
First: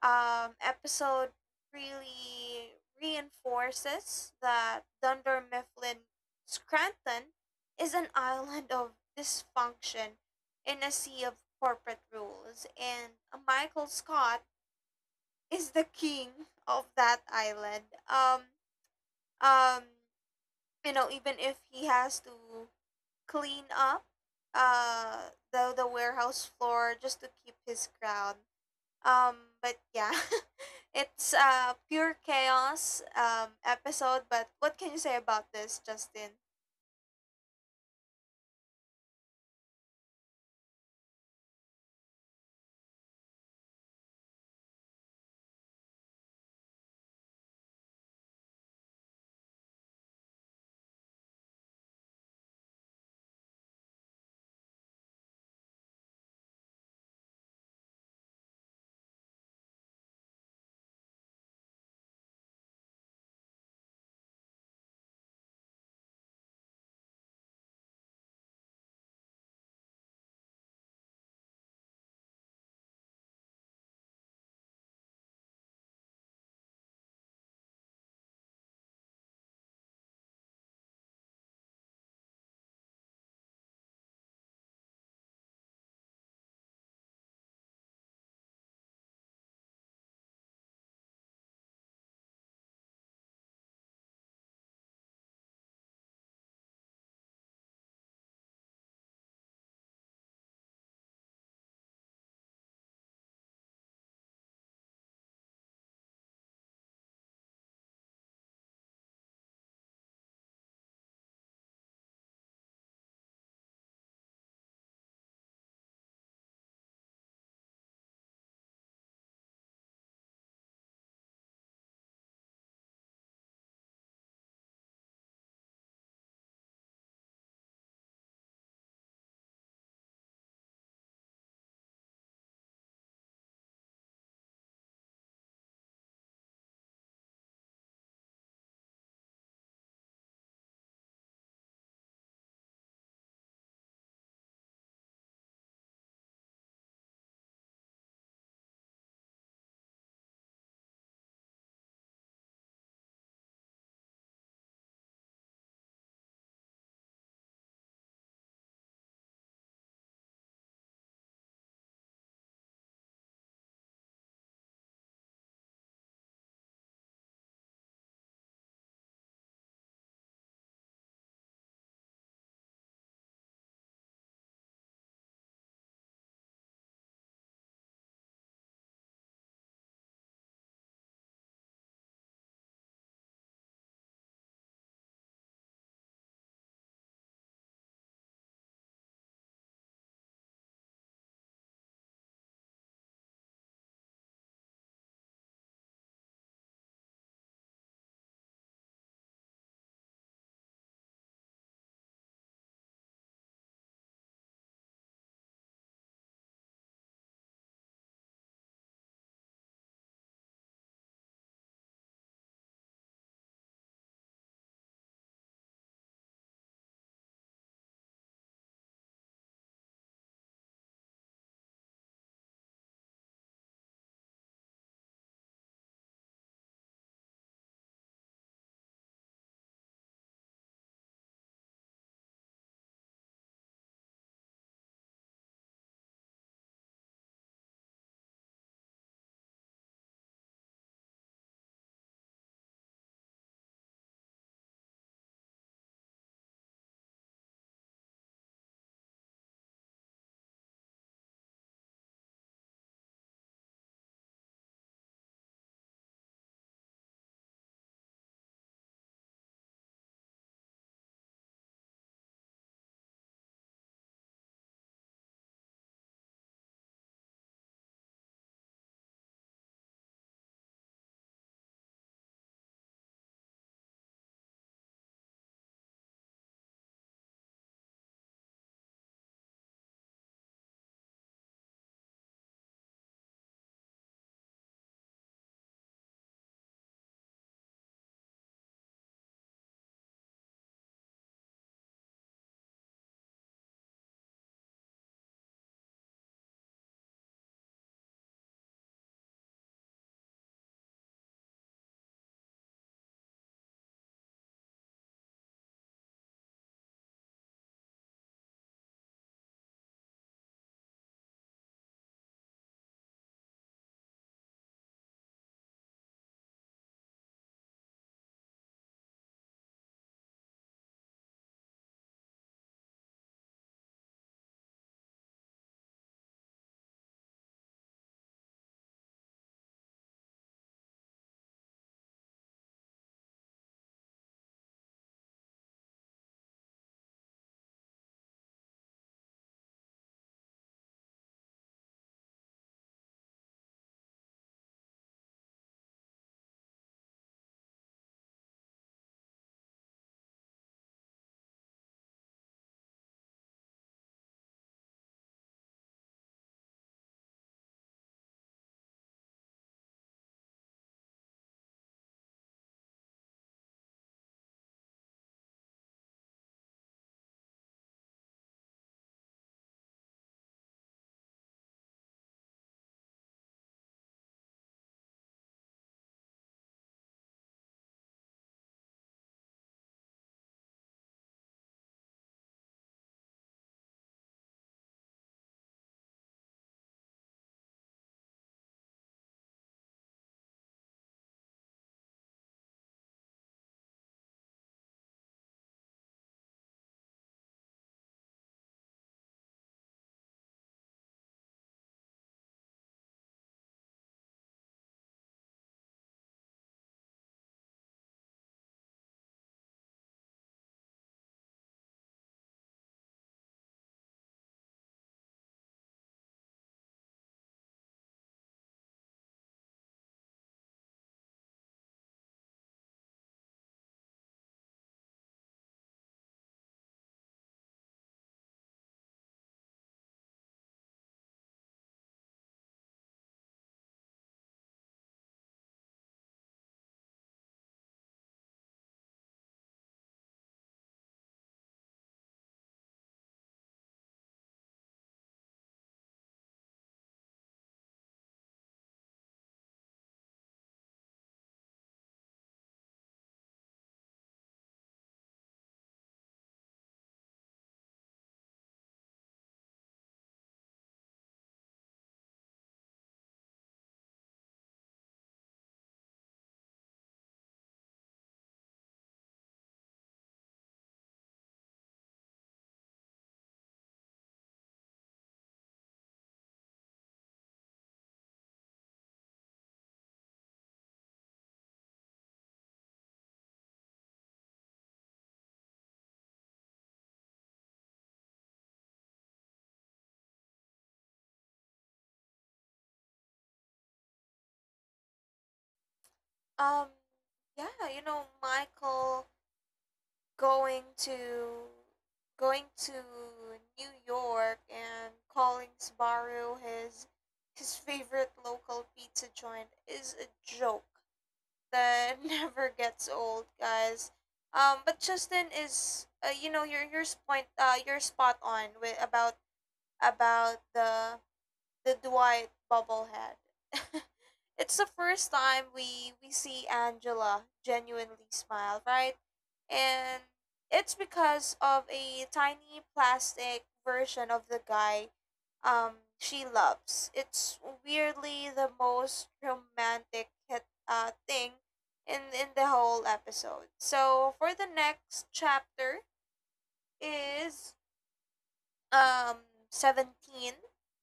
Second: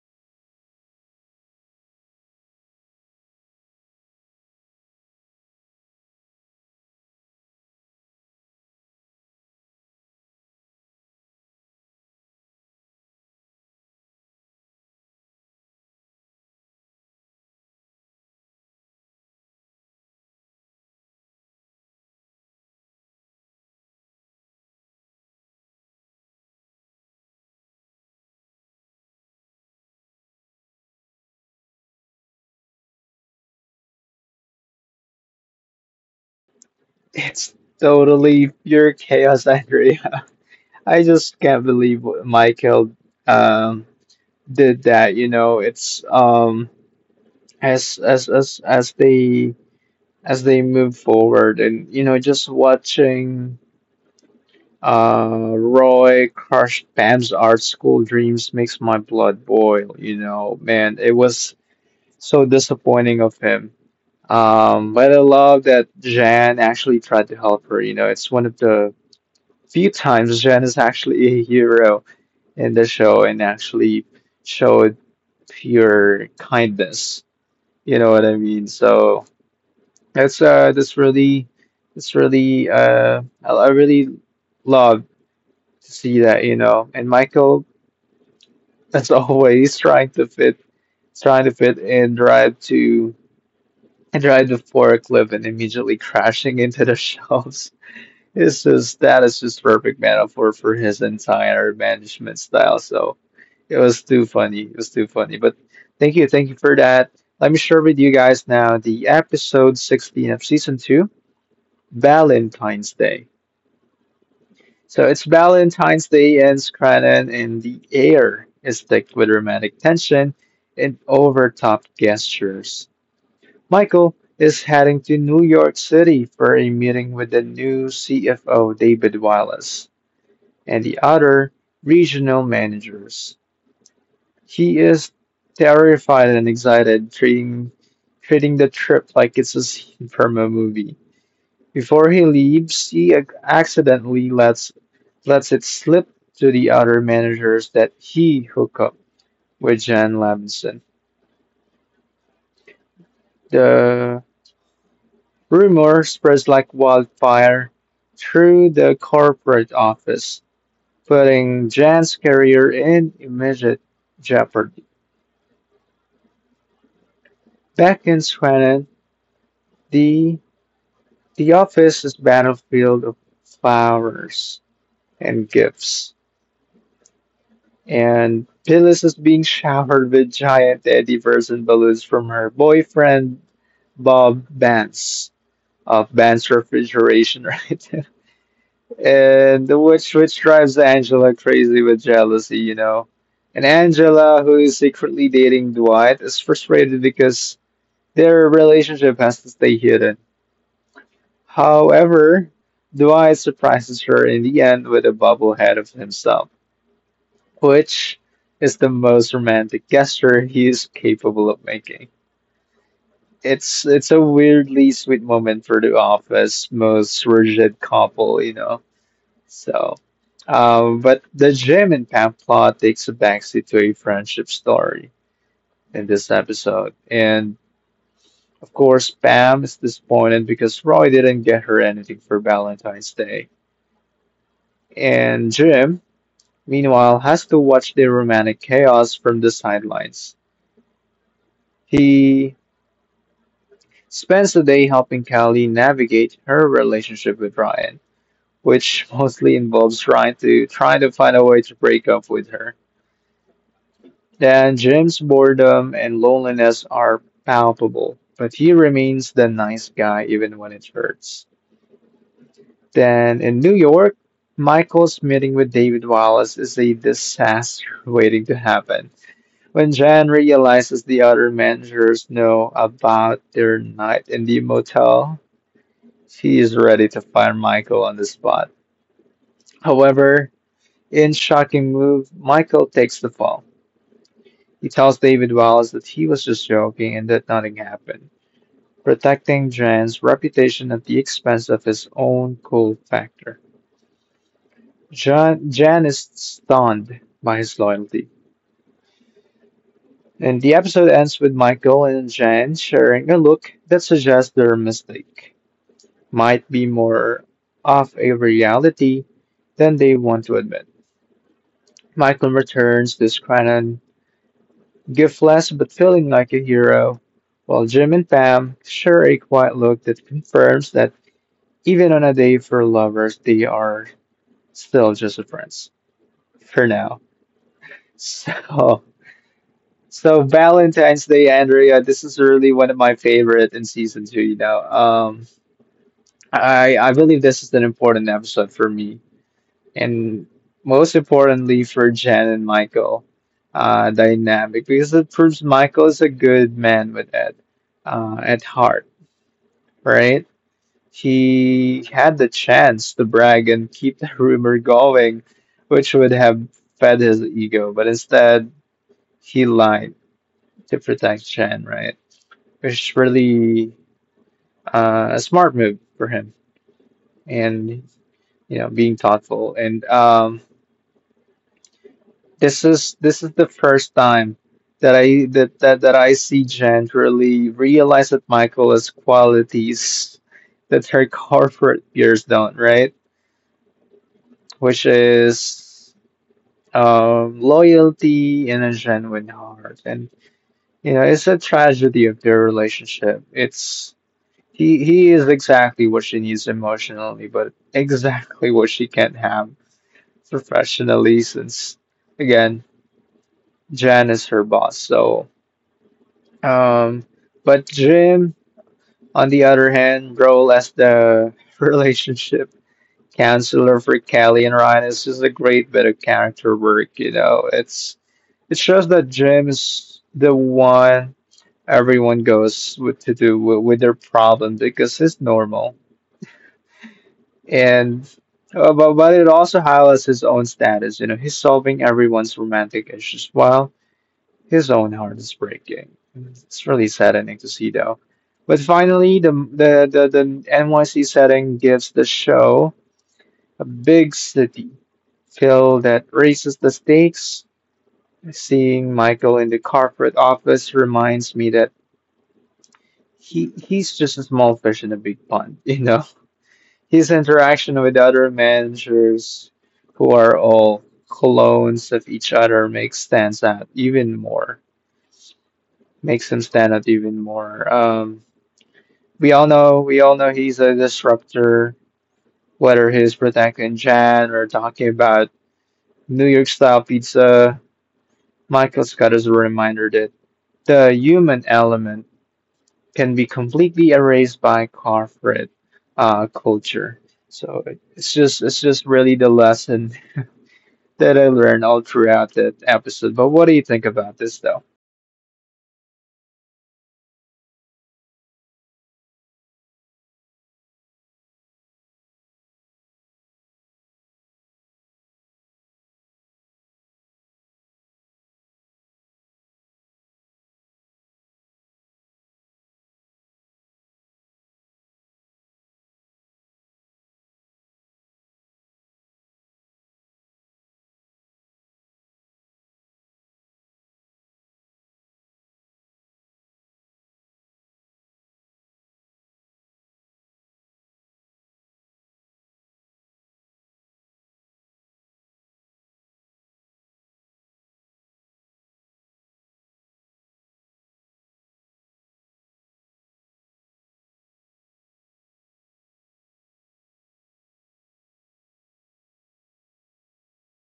B: episode really reinforces that Dunder Mifflin Scranton is an island of dysfunction in a sea of corporate rules, and Michael Scott is the king of that island. Um, you know, even if he has to clean up the warehouse floor just to keep his crown, um, but yeah, [LAUGHS] it's pure chaos, episode. But what can you say about this, Justin?
A: It's totally pure chaos, [LAUGHS] Andrea. I just can't believe what Michael um, did that. You know, it's as as as as they as they move forward and you know just watching Roy crush Pam's art school dreams makes my blood boil, you know, man, it was so disappointing of him. But I love that Jan actually tried to help her. You know, it's one of the few times Jan is actually a hero in the show and actually showed pure kindness, you know what I mean? So that's that's really I really love to see that, you know. And Michael, that's [LAUGHS] always trying to fit and drive the forklift and immediately crashing into the [LAUGHS] shelves. It's just that is just perfect metaphor for his entire management style. So it was too funny. It was too funny. But thank you for that. Let me share with you guys now the episode 16 of season 2, Valentine's Day. So it's Valentine's Day ends Cranon in the air is thick with romantic tension and overtop gestures. Michael is heading to New York City for a meeting with the new CFO David Wallace and the other regional managers. He is terrified and excited, treating the trip like it's a scene from a movie. Before he leaves, he accidentally lets it slip to the other managers that he hooked up with Jan Levinson. The rumor spreads like wildfire through the corporate office, putting Jan's career in immediate jeopardy. Back in Swannon, the the office is battlefield of flowers and gifts. And Phyllis is being showered with giant teddy bears and balloons from her boyfriend, Bob Vance, of Vance Refrigeration, [LAUGHS] right? And which drives Angela crazy with jealousy. You know. And Angela, who is secretly dating Dwight, is frustrated because their relationship has to stay hidden. However, Dwight surprises her in the end with a bobblehead of himself, which is the most romantic gesture he's capable of making. It's a weirdly sweet moment for the office most rigid couple. You know. So, but the gym in Pamplona takes a backseat to a friendship story in this episode, and of course Pam is disappointed because Roy didn't get her anything for Valentine's Day, and Jim, meanwhile, has to watch the romantic chaos from the sidelines. He spends the day helping Callie navigate her relationship with Ryan, which mostly involves trying to find a way to break up with her. Then Jim's boredom and loneliness are palpable, but he remains the nice guy even when it hurts. Then in New York, Michael's meeting with David Wallace is a disaster [LAUGHS] waiting to happen. When Jan realizes the other managers know about their night in the motel, she is ready to fire Michael on the spot. However, in shocking move, Michael takes the fall. He tells David Wallace that he was just joking and that nothing happened, protecting Jan's reputation at the expense of his own cool factor. Jan is stunned by his loyalty. And the episode ends with Michael and Jan sharing a look that suggests their mistake might be more of a reality than they want to admit. Michael returns disgruntled, giftless but feeling like a hero, while Jim and Pam share a quiet look that confirms that even on a day for lovers, they are still just friends for now. So, so Valentine's Day, Andrea, this is really one of my favorite in season 2. You know, I believe this is an important episode for me and most importantly for Jen and Michael dynamic because it proves Michael is a good man with Ed at heart, right? He had the chance to brag and keep the [LAUGHS] rumor going, which would have fed his ego, but instead he lied to protect Jen, right? Which is really a smart move for him and you know being thoughtful. And This is the first time that I see Jen really realize that Michael has qualities that her corporate peers don't, right? Which is loyalty and a genuine heart, and you know it's a tragedy of their relationship. It's he is exactly what she needs emotionally, but exactly what she can't have professionally, since again Jan is her boss. So Um, but Jim, on the other hand, role as the [LAUGHS] relationship counselor for Callie and Ryan is just a great bit of character work. You know, it's it shows that Jim is the one everyone goes with to do with their problem because he's normal, and but it also highlights his own status. You know, he's solving everyone's romantic issues while his own heart is breaking. It's really saddening to see, though. But finally, the NYC setting gives the show a big city feel that raises the stakes. Seeing Michael in the corporate office reminds me that he's just a small fish in a big pond. [LAUGHS] you know. His interaction with other managers who are all clones of each other makes stands out even more. Makes him stand out even more. We all know he's a disruptor, whether he's protecting Jan or talking about New York style pizza. Michael Scott is a reminder that the human element can be completely erased by corporate culture. So it's just really the lesson that I learned all throughout that episode. But what do you think about this though?
B: Um, yeah, you know, Michael going to going to New York and calling Subaru his favorite local pizza joint is a joke that [LAUGHS] never gets old, guys. But Justin is, you know, your point, you're spot on with about the Dwight bobblehead. [LAUGHS] It's the first time we see Angela genuinely smile, right? And it's because of a tiny plastic version of the guy um she loves. It's weirdly the most romantic thing in the whole episode. So for the next chapter is, um 17,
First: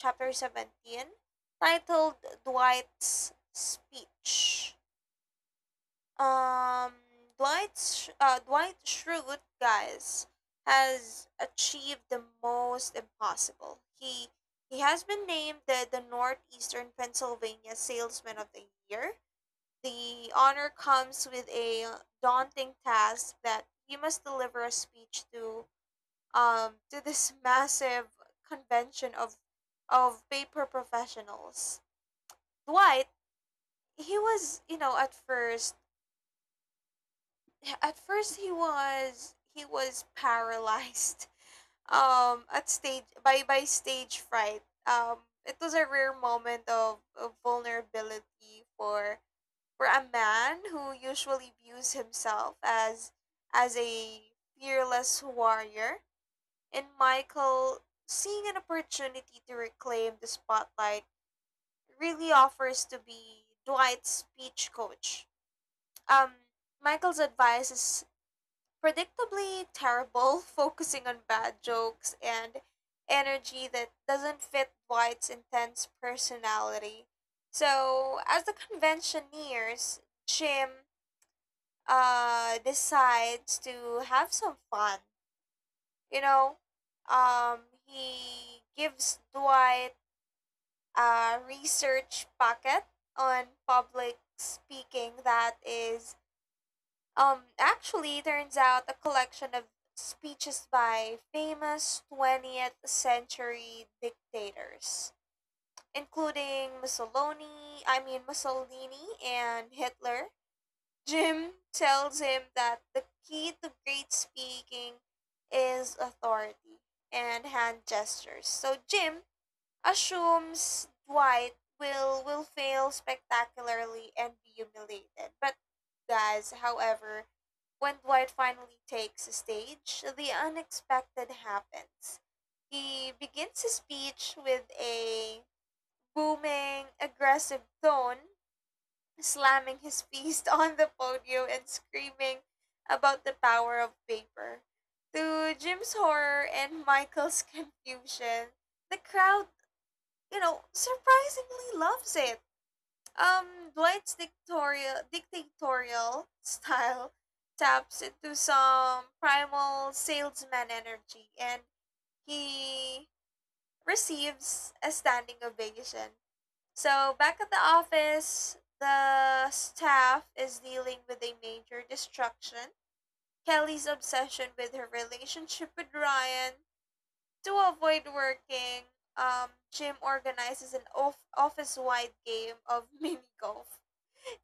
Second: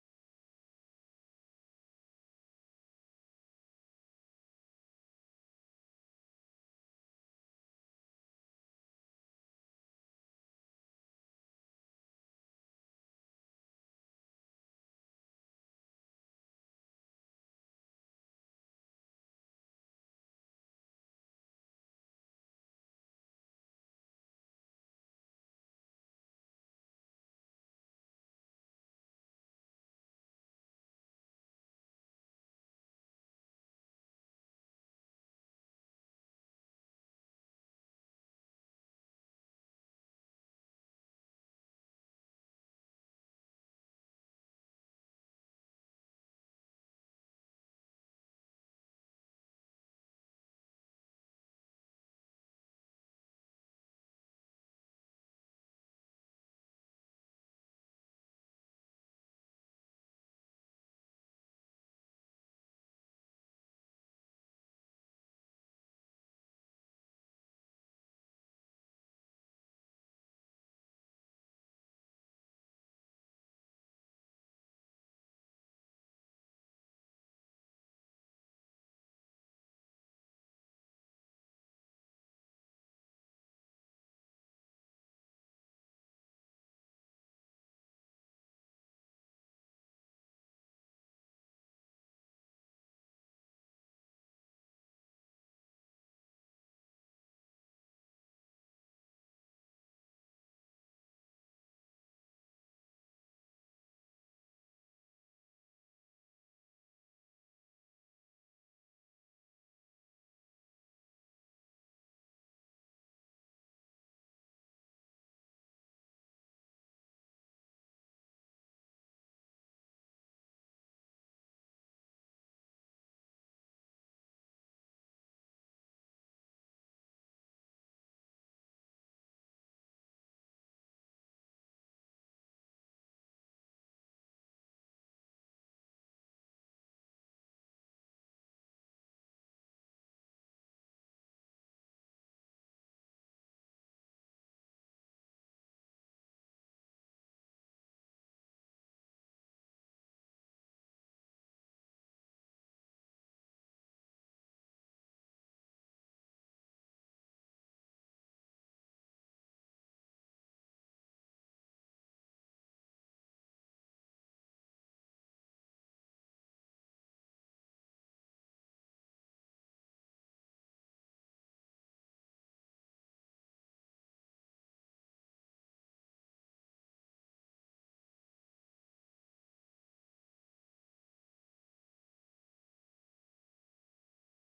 B: chapter 17, titled Dwight's Speech. Um Dwight's, Dwight Schrute, guys, has achieved the most impossible. He has been named the Northeastern Pennsylvania Salesman of the Year. The honor comes with a daunting task that he must deliver a speech to, to this massive convention of paper professionals. Dwight, he was, you know, at first he was, paralyzed [LAUGHS] at stage by stage fright. It was a rare moment of vulnerability for a man who usually views himself as a fearless warrior. And Michael, seeing an opportunity to reclaim the spotlight, really offers to be Dwight's speech coach. Um, Michael's advice is predictably terrible, [LAUGHS] focusing on bad jokes and energy that doesn't fit Dwight's intense personality. So, as the convention nears, Jim, decides to have some fun. You know, um, he gives Dwight a research packet on public speaking that is, actually turns out a collection of speeches by famous 20th century dictators, including Mussolini, I mean Mussolini and Hitler. Jim tells him that the key to great speaking is authority and hand gestures. So Jim assumes Dwight will fail spectacularly and be humiliated. But guys, however, when Dwight finally takes the stage, the unexpected happens. He begins his speech with a booming, aggressive tone, slamming his fist [LAUGHS] on the podium and screaming about the power of paper. To Jim's horror and Michael's confusion, the crowd, you know, surprisingly loves it. Dwight's dictatorial style taps into some primal salesman energy, and he receives a standing ovation. So, back at the office, the staff is dealing with a major distraction: Kelly's obsession with her relationship with Ryan. To avoid working, Jim organizes an office wide game of [LAUGHS] mini golf.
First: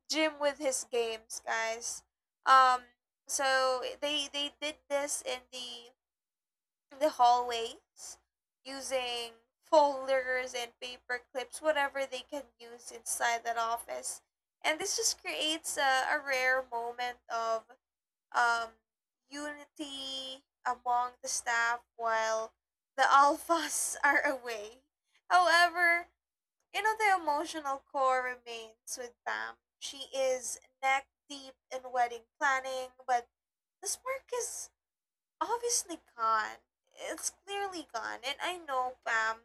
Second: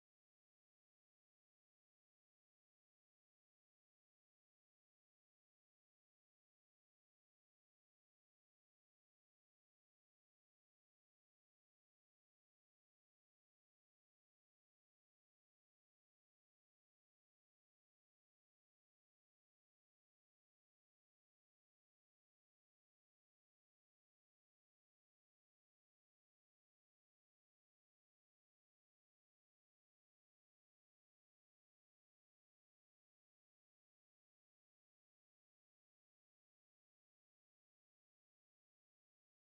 B: Jim with his games, guys. Um, so they did this in the hallways using folders and paper clips, whatever they can use inside that office. And this just creates a rare moment of um, unity among the staff while the [LAUGHS] alphas are away. However, you know, the emotional core remains with Pam. She is neck deep in wedding planning, but the spark is obviously gone. It's clearly gone, and I know Pam.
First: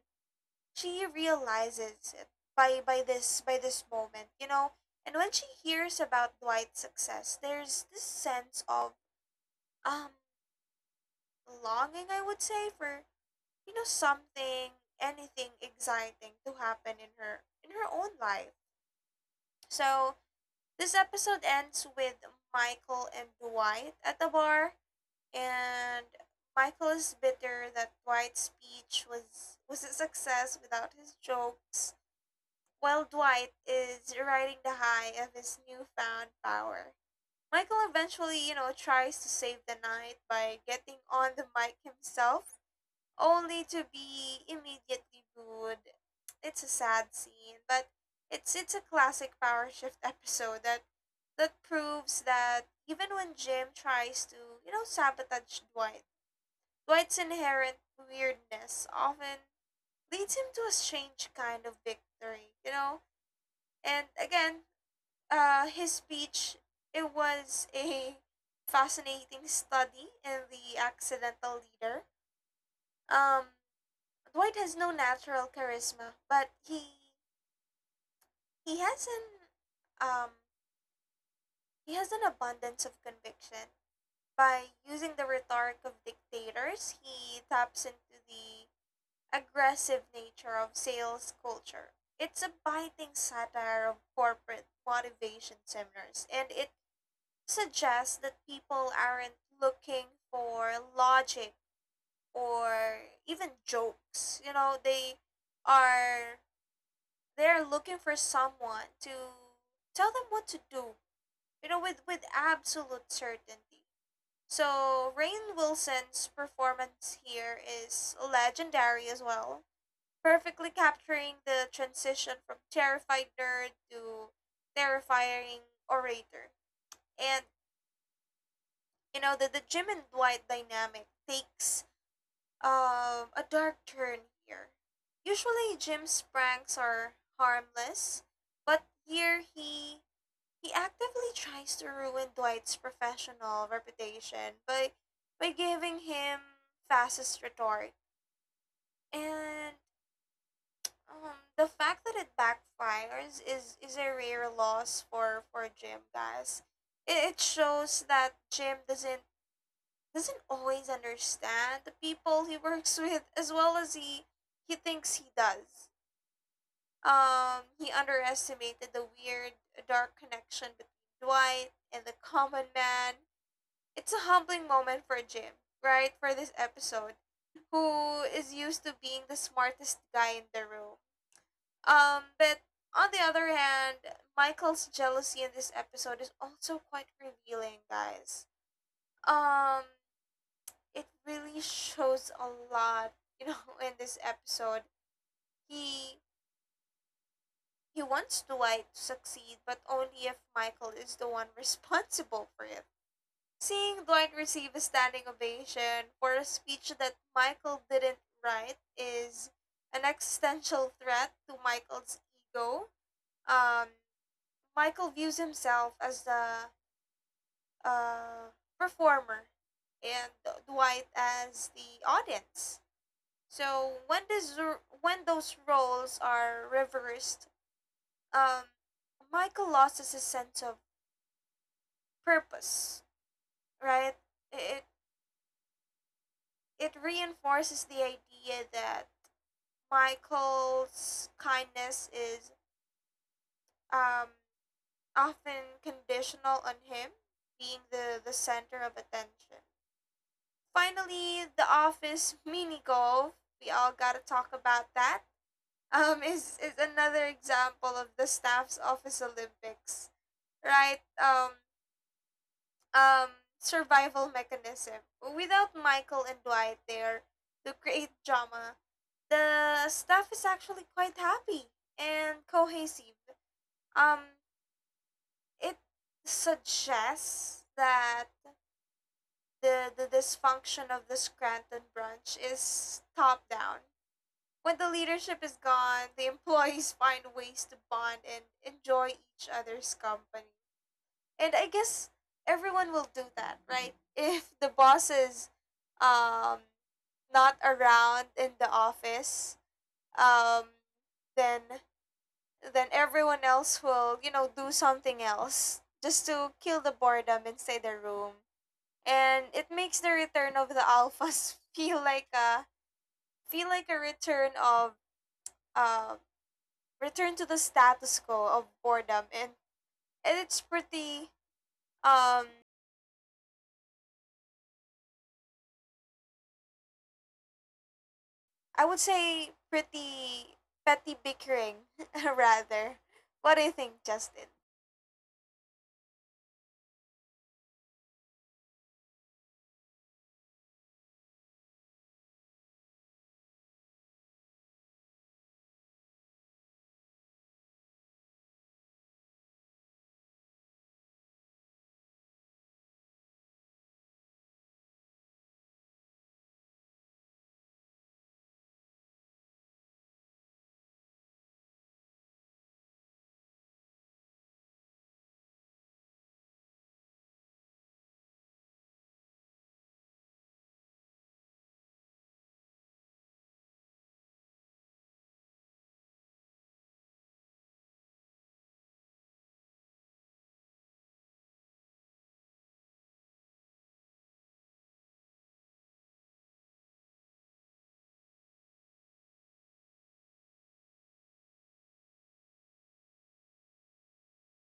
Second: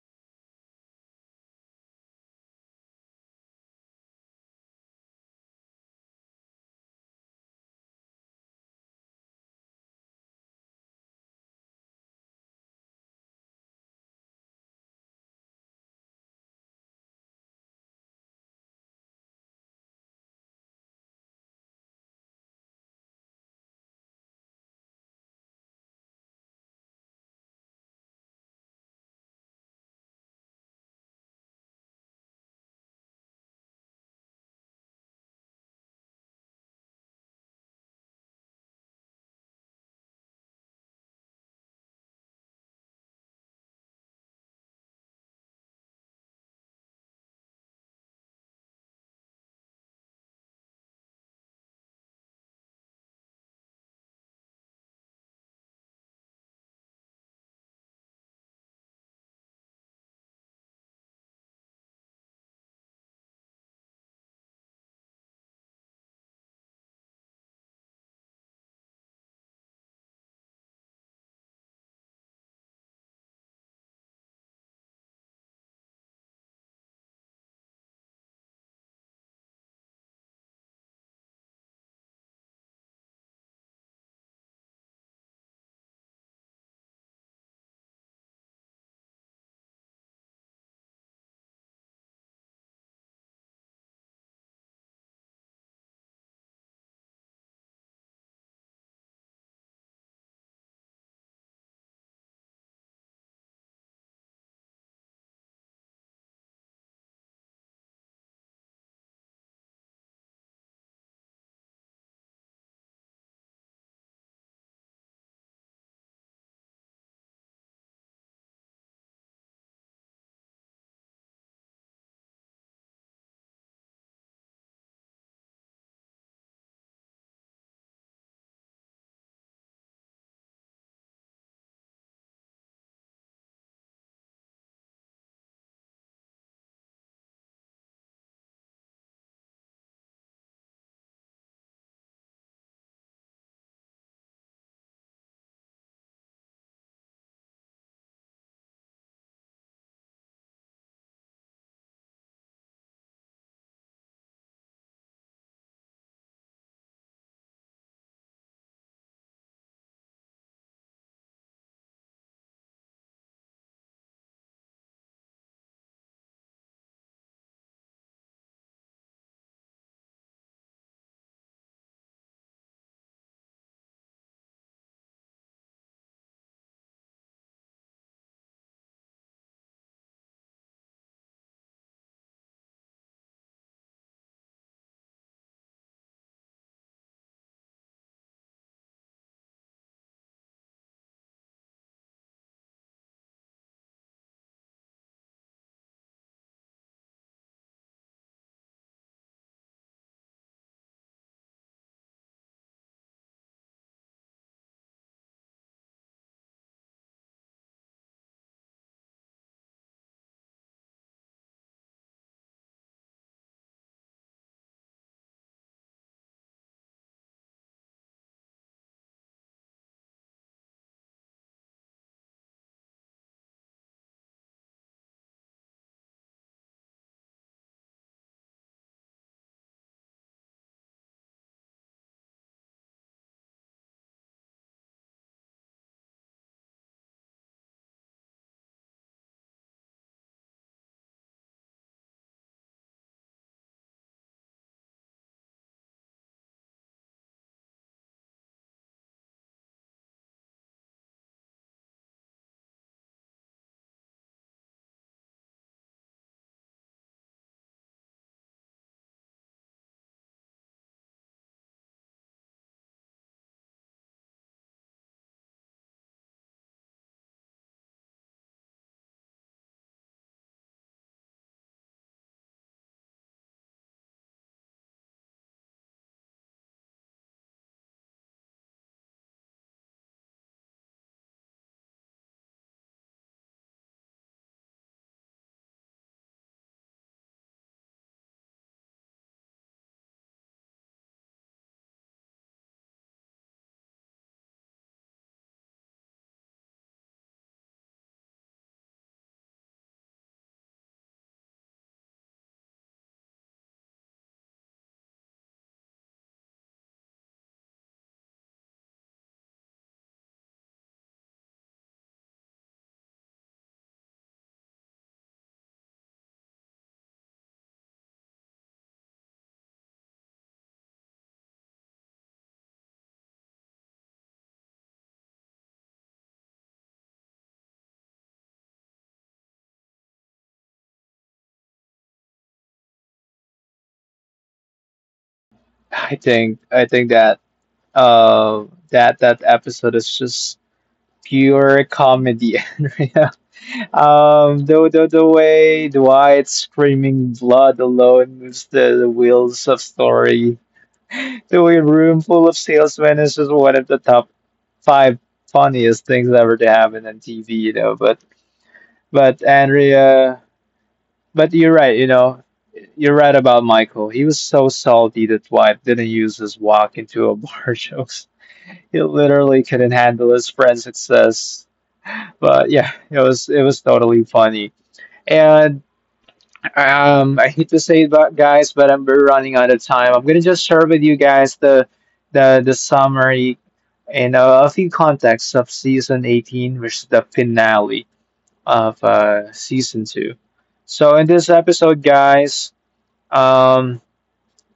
B: She realizes it by this moment, you know. And when she hears about Dwight's success, there's this sense of um longing, I would say, for you know something, anything exciting to happen in her own life. So this episode ends with Michael and Dwight at the bar, and Michael is bitter that Dwight's speech was a success without his jokes, while Dwight is riding the high of his newfound power. Michael eventually, you know, tries to save the night by getting on the mic himself, only to be immediately booed. It's a sad scene, but it's a classic power shift [LAUGHS] episode that proves that even when Jim tries to, you know, sabotage Dwight, Dwight's inherent weirdness often leads him to a strange kind of victory, you know? And again, his speech, it was a fascinating study in the accidental leader. Um, Dwight has no natural charisma, but he has an um he has an abundance of conviction. By using the rhetoric of dictators, he taps into the aggressive nature of sales culture. It's a biting satire of corporate motivation seminars, and it suggests that people aren't looking for logic or even jokes. You know, they are they're looking for someone to tell them what to do, you know, with absolute certainty. So Rain Wilson's performance here is legendary as well, perfectly capturing the transition from terrified nerd to terrifying orator. And you know the Jim and Dwight dynamic takes a dark turn here. Usually Jim's pranks are harmless, but here he actively tries to ruin Dwight's professional reputation by giving him fastest retort. And the fact that it backfires is a rare loss for Jim, guys. It shows that Jim doesn't always understand the people he works with as well as he thinks he does. He underestimated the weird dark connection between Dwight and the common man. It's a humbling moment for Jim, right? For this episode, who is used to being the smartest guy in the room, but on the other hand, Michael's jealousy in this episode is also quite revealing, guys. Um, it really shows a lot, you know, [LAUGHS] in this episode. He he wants Dwight to succeed, but only if Michael is the one [LAUGHS] responsible for it. Seeing Dwight receive a standing ovation for a speech that Michael didn't write is an existential threat to Michael's ego. Um, Michael views himself as the uh, performer, and Dwight as the audience. So when those roles are reversed, um, Michael loses his sense of purpose, right? It it reinforces the idea that Michael's kindness is, um, often conditional on him being the center of attention. Finally, the office mini golf. We all gotta talk about that. [LAUGHS] Is another example of the staff's office Olympics, right? Um, survival mechanism. Without Michael and Dwight there to create drama, the staff is actually quite happy and cohesive. Um, it suggests that the dysfunction of the Scranton branch is top down. When the leadership is gone, the employees [LAUGHS] find ways to bond and enjoy each other's company. And I guess everyone will do that, right? If the boss is, um, not around in the office, um, then everyone else will, you know, do something else just to kill the boredom inside the room, and it makes the return of the alphas [LAUGHS] feel like a return of um return to the status quo of boredom and it's pretty um I would say pretty petty bickering [LAUGHS] rather. What do you think, Justin?
A: I think that uh that episode is just pure comedy. [LAUGHS] The way Dwight's screaming blood alone moves the wheels of story. The way Room Full of Salesmen is just one of the top 5 funniest things ever to happen on TV. You know. But Andrea, but you're right, you know, you're right about Michael. He was so salty that Dwight didn't use his walk into a bar [LAUGHS] jokes. He literally couldn't handle his friend's success. But yeah, it was totally funny. And I hate to say that, guys, but I'm we're running out of time. I'm gonna just share with you guys the summary and a few contexts of season 18, which is the finale of season 2. So in this episode, guys, um,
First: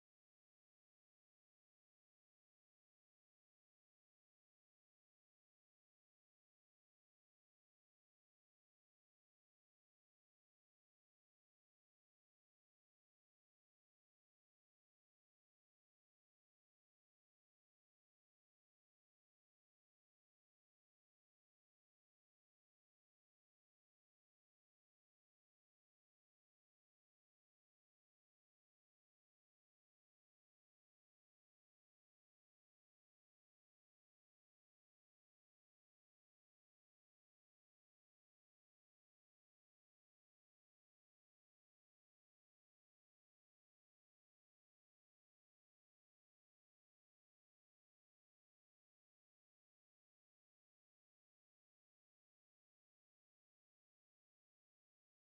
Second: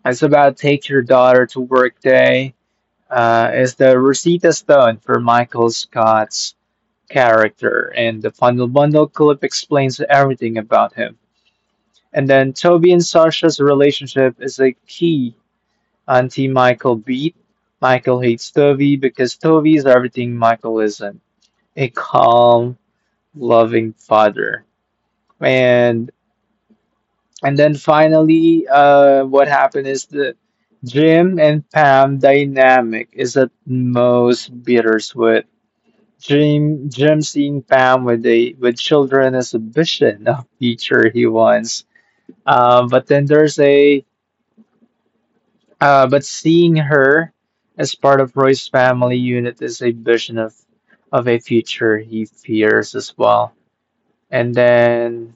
A: it's about take your daughter to work day. Is the Rosita Stone for Michael Scott's character, and the Funnel Bundle clip explains everything about him. And then Toby and Sasha's relationship is a key anti Michael beat. Michael hates Toby because Toby is everything Michael isn't, a calm, loving father. And and then finally, what happened is the Jim and Pam dynamic is at most bittersweet. Jim seeing Pam with a with children as a vision of future he wants. But then there's a but seeing her as part of Roy's family unit is a vision of a future he fears as well. And then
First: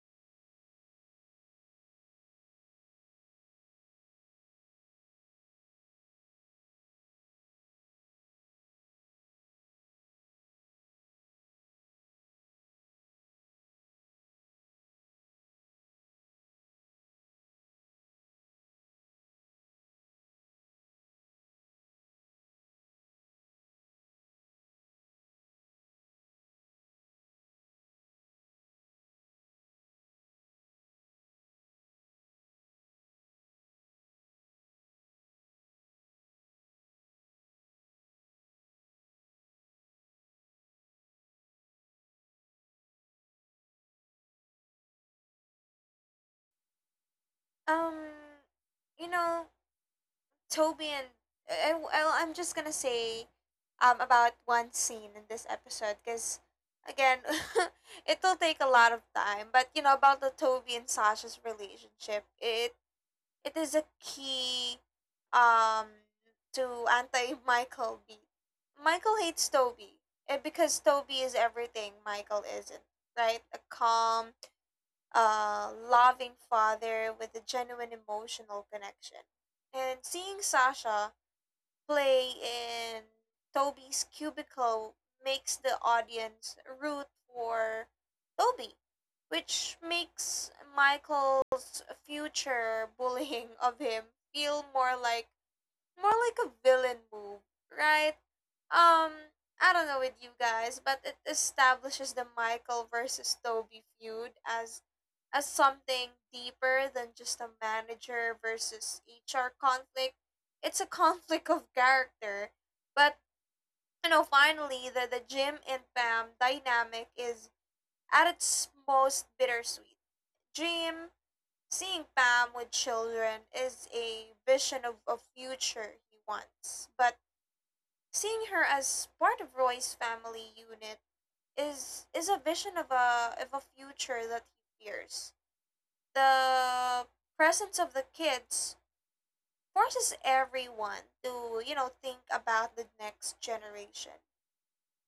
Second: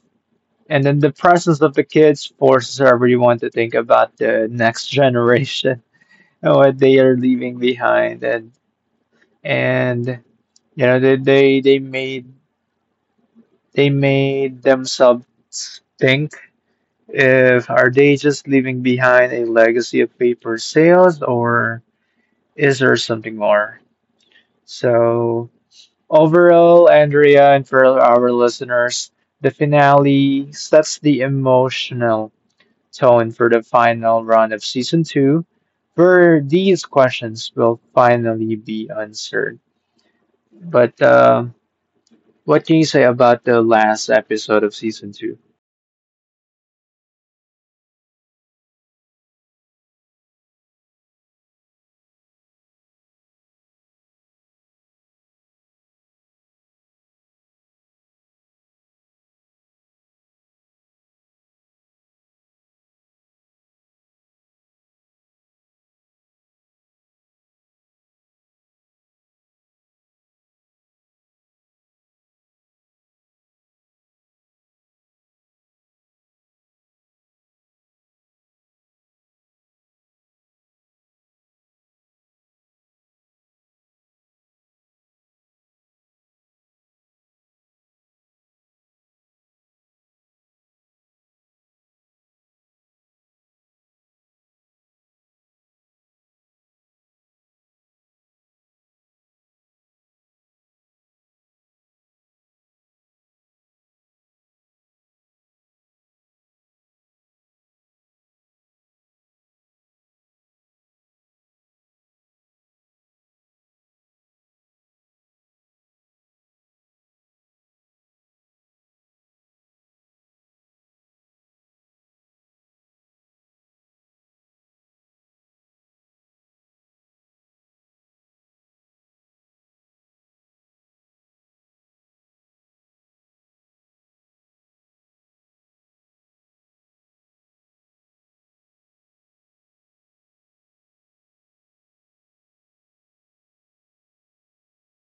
A: and then the presence of the kids forces everyone to think about the next generation [LAUGHS] and what they are leaving behind. And you know they made themselves think, if are they just leaving behind a legacy of paper sales or is there something more? So overall, Andrea, and for our listeners, the finale sets the emotional tone for the final run of season 2, where these questions will finally be answered. But what can you say about the last episode of season 2?
B: Um you know, Toby and I'm just going to say about one scene in this episode cuz again [LAUGHS] it will take a lot of time, but you know, about the Toby and Sasha's relationship. It is a key um to anti Michael B. Michael hates Toby. And because Toby is everything Michael isn't, right? A calm, loving father with a genuine emotional connection. And seeing Sasha play in Toby's cubicle makes the audience root for Toby, which makes Michael's future bullying of him feel more like a villain move, right? Um, I don't know with you guys, but it establishes the Michael versus Toby feud as something deeper than just a manager versus HR conflict. It's a conflict of character. But you know, finally the Jim and Pam dynamic is at its most bittersweet. Jim seeing Pam with children is a vision of a future he wants. But seeing her as part of Roy's family unit is a vision of a future that he fears. The presence of the kids forces everyone to, you know, think about the next generation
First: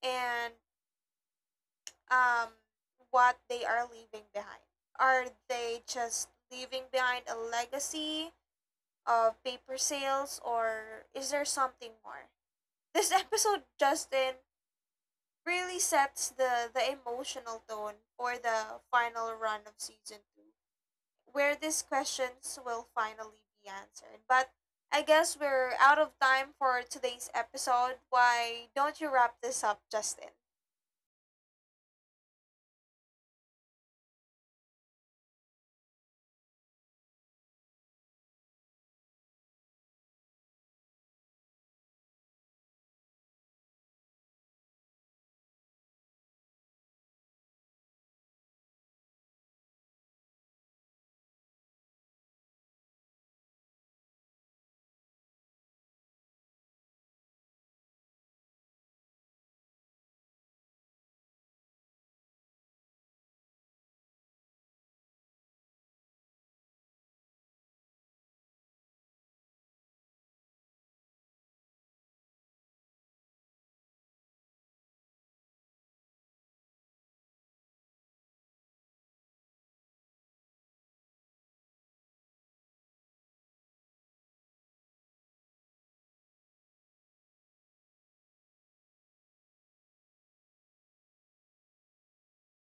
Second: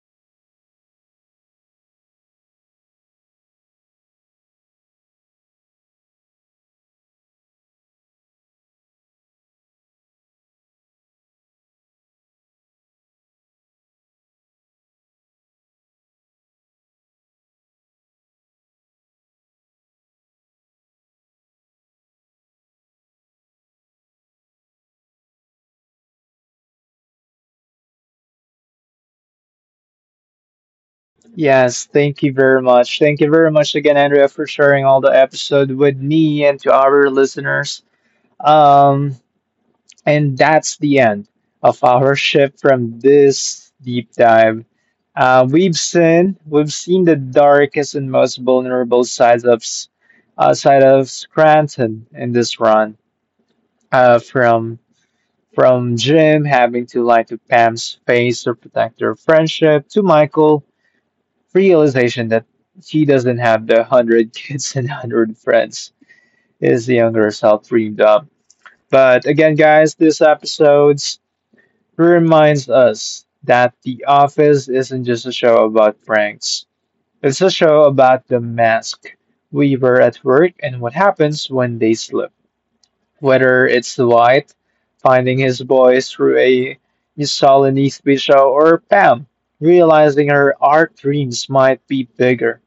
B: and um what they are leaving behind. Are they just leaving behind a legacy of paper sales or is there something more? This [LAUGHS] episode, Justin, really sets the emotional tone for the final run of season 2, where these questions will finally be answered, but I guess we're out of time for today's episode. Why don't you wrap this up, Justin?
A: Yes, thank you very much. Thank you very much again, Andrea, for sharing all the episode with me and to our listeners. Um, And that's the end of our shift from this deep dive. We've seen the darkest and most vulnerable sides of side of Scranton in this run. Uh, from from Jim having to lie to Pam's face to protect their friendship, to Michael realization that he doesn't have the hundred [LAUGHS] kids and hundred friends his younger self dreamed of. But again, guys, this episodes, who reminds us that The Office isn't just a show about pranks. It's a show about the mask we wear at work and what happens when they slip. Whether it's Dwight finding his voice through a miscellany speech show or Pam realizing her art dreams might be bigger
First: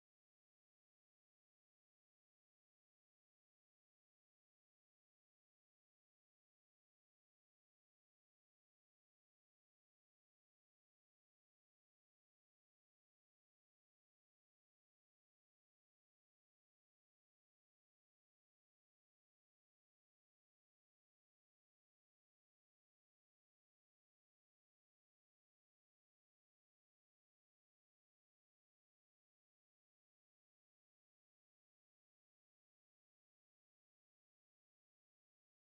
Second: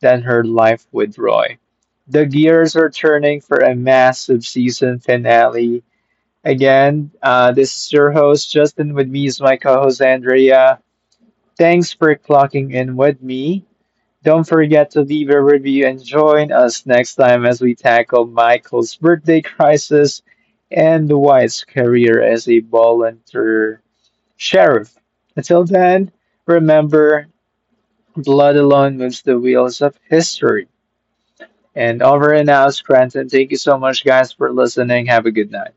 A: than her life with Roy, the gears are turning for a massive season finale. Again, this is your host, Justin. With me is my co host, Andrea. Thanks for clocking in with me. Don't forget to leave a review and join us next time as we tackle Michael's birthday crisis and Dwight's career as a volunteer sheriff. Until then, remember, blood alone moves the wheels of history. And over and out, Scranton. Thank you so much, guys, for listening. Have a good night.